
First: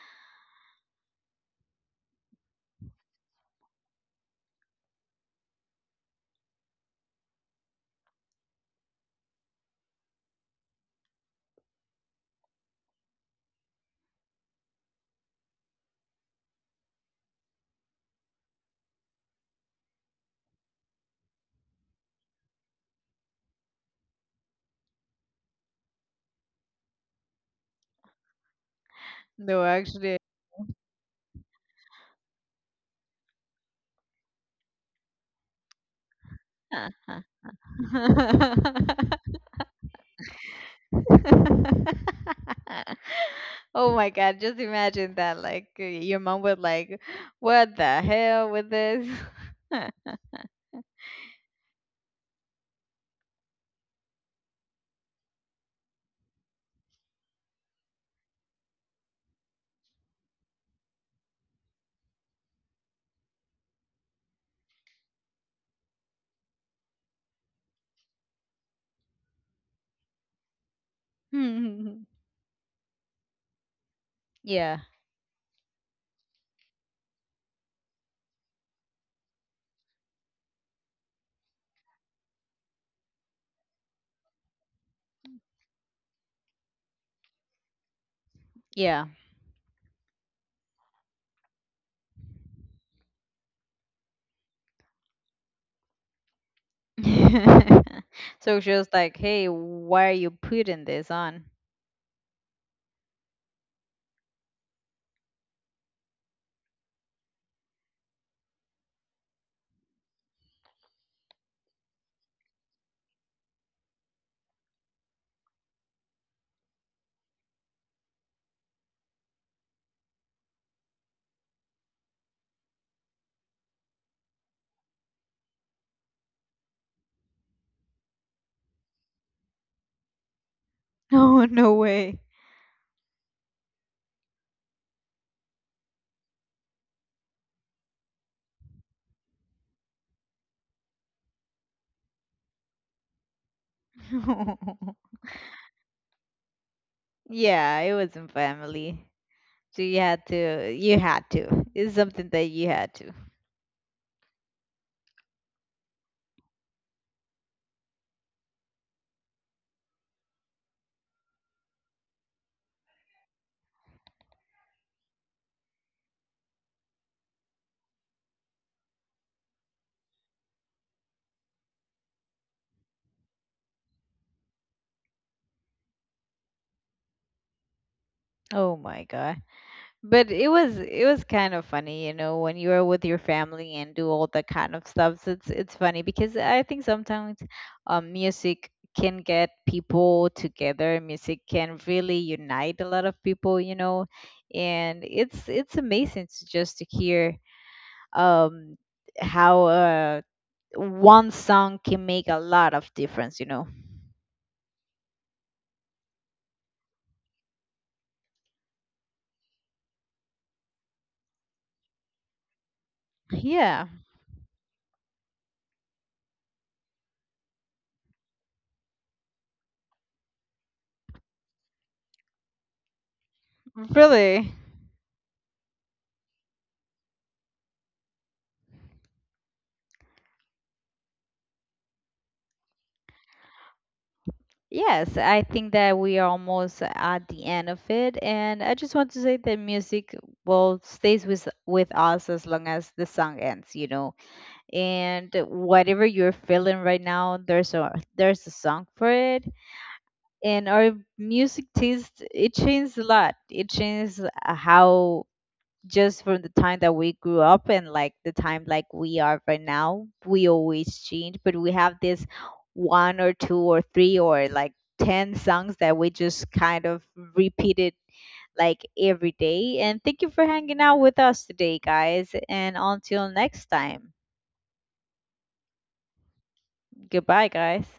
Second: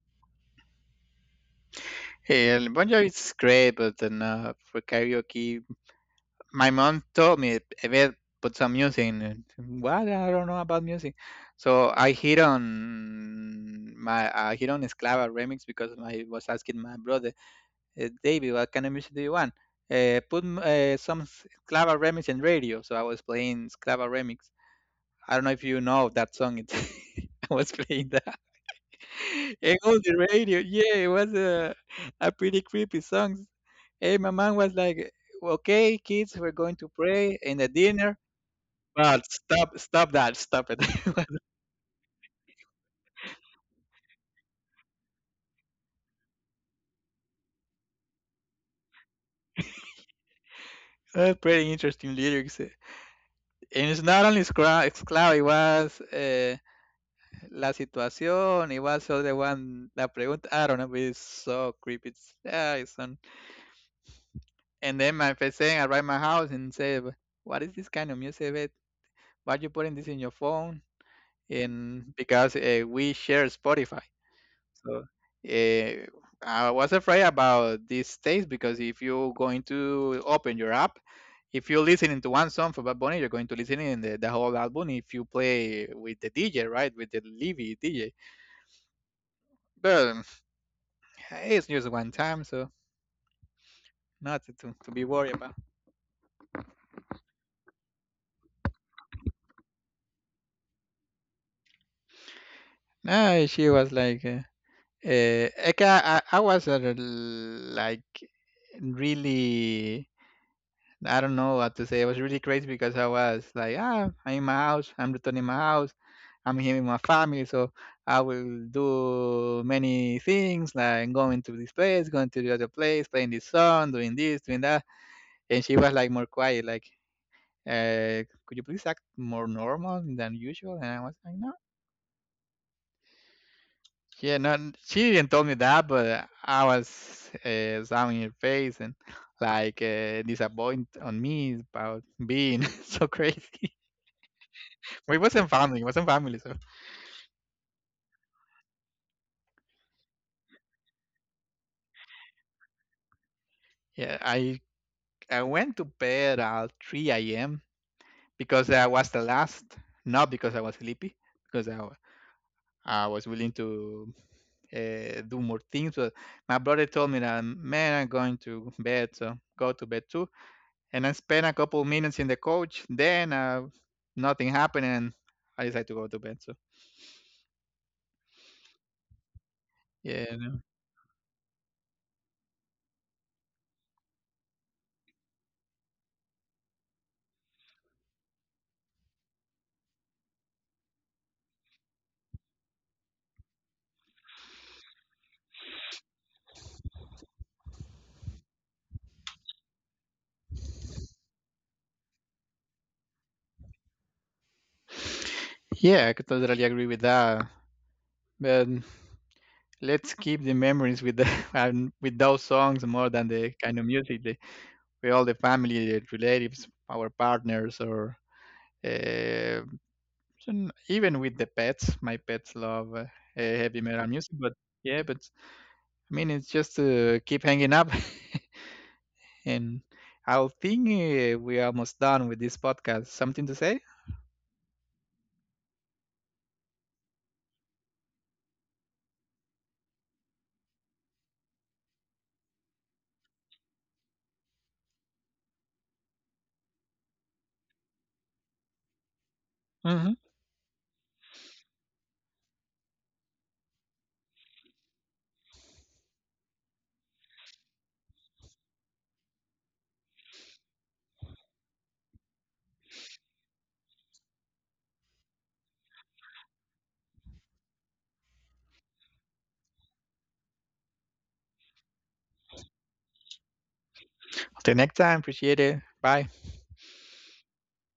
and Bon Jovi is great, but then for karaoke, my mom told me, "Ever put some music." in it." What? I don't know about music, so I hit on my I hit on Esclava remix because I was asking my brother, "Eh, David, what kind of music do you want? Put some Esclava remix in radio. So I was playing Esclava remix. I don't know if you know that song. It's I was playing that
No,
and on
actually.
the radio. Yeah, it was a pretty creepy song. Hey, my mom was like, "Okay, kids, we're going to pray in the dinner, but stop that, stop it."
Oh my God! Just imagine that. Like your mom would like, what the hell with this?
Pretty interesting lyrics. Eh. And it's not only Scloud, it was La Situación, it was other one, La Pregunta. I don't know, but it's so creepy. It's so and then my first thing, I write my house and say, "What is this kind of music? Babe? Why you putting this in your phone?" And because we share Spotify,
yeah,
so uh, I was afraid about these days because if you're going to open your app, if you're listening to one song for Bad Bunny, you're going to listen in the whole album. If you play with the DJ, right, with the Levy DJ,
yeah.
but it's just one time, so nothing to, to be worried about.
so just like, hey, why are you putting this on?
No, she was like. I was at a, like really I don't know what to say. I was really crazy because I was like, ah, I'm in my house. I'm returning my house. I'm here with my family, so I will do many things like going to this place, going to the other place, playing this song, doing this, doing that. And she was like more quiet, like, could you please act more normal than usual? And I was like,
No,
no.
no way.
Yeah, no, she didn't tell me that, but I was sounding her face and like disappointed on me about being so crazy. But it wasn't family, it wasn't family. So
yeah, it was in family. So you had to, you had to. It's something that you had to.
yeah, I went to bed at 3 a.m. because I was the last, not because I was sleepy, because I was willing to do more things. But my brother told me that, man, I'm going to bed, so go to bed too. And I spent a couple minutes in the couch. Then nothing happened, and I decided to go to bed. So
Oh my god. But
yeah,
it was kind of funny, you know, when you are with your family and do all that kind of stuff. So it's funny because I think sometimes music can get people together. Music can really unite a lot of people, you know, and it's amazing to just to hear um, how one song can make a lot of difference, you know.
yeah, I could totally agree with that. But let's keep the memories with the and with those songs more than the kind
Yeah,
of music they, with all the family, the relatives, our partners, or uh, and even with the pets. My pets love heavy metal music,
really.
but yeah, but I mean it's just to keep hanging up. And I think we're almost done with this podcast. Something to say?
Yes, I think that we are almost at the end of it, and I just want to say that music will stays with us as long as the song ends, you know. And whatever you're feeling right now, there's a song for it.
Hmm.
And our music taste it changes a lot. It changes how just from the time that we grew up and like the time like we are right now. We always change, but we have this one or two or three or like 10 songs that we just kind of repeated like every day. And thank you for hanging out with us today, guys, and until next time,
Till next time. Appreciate it. Bye.
goodbye guys.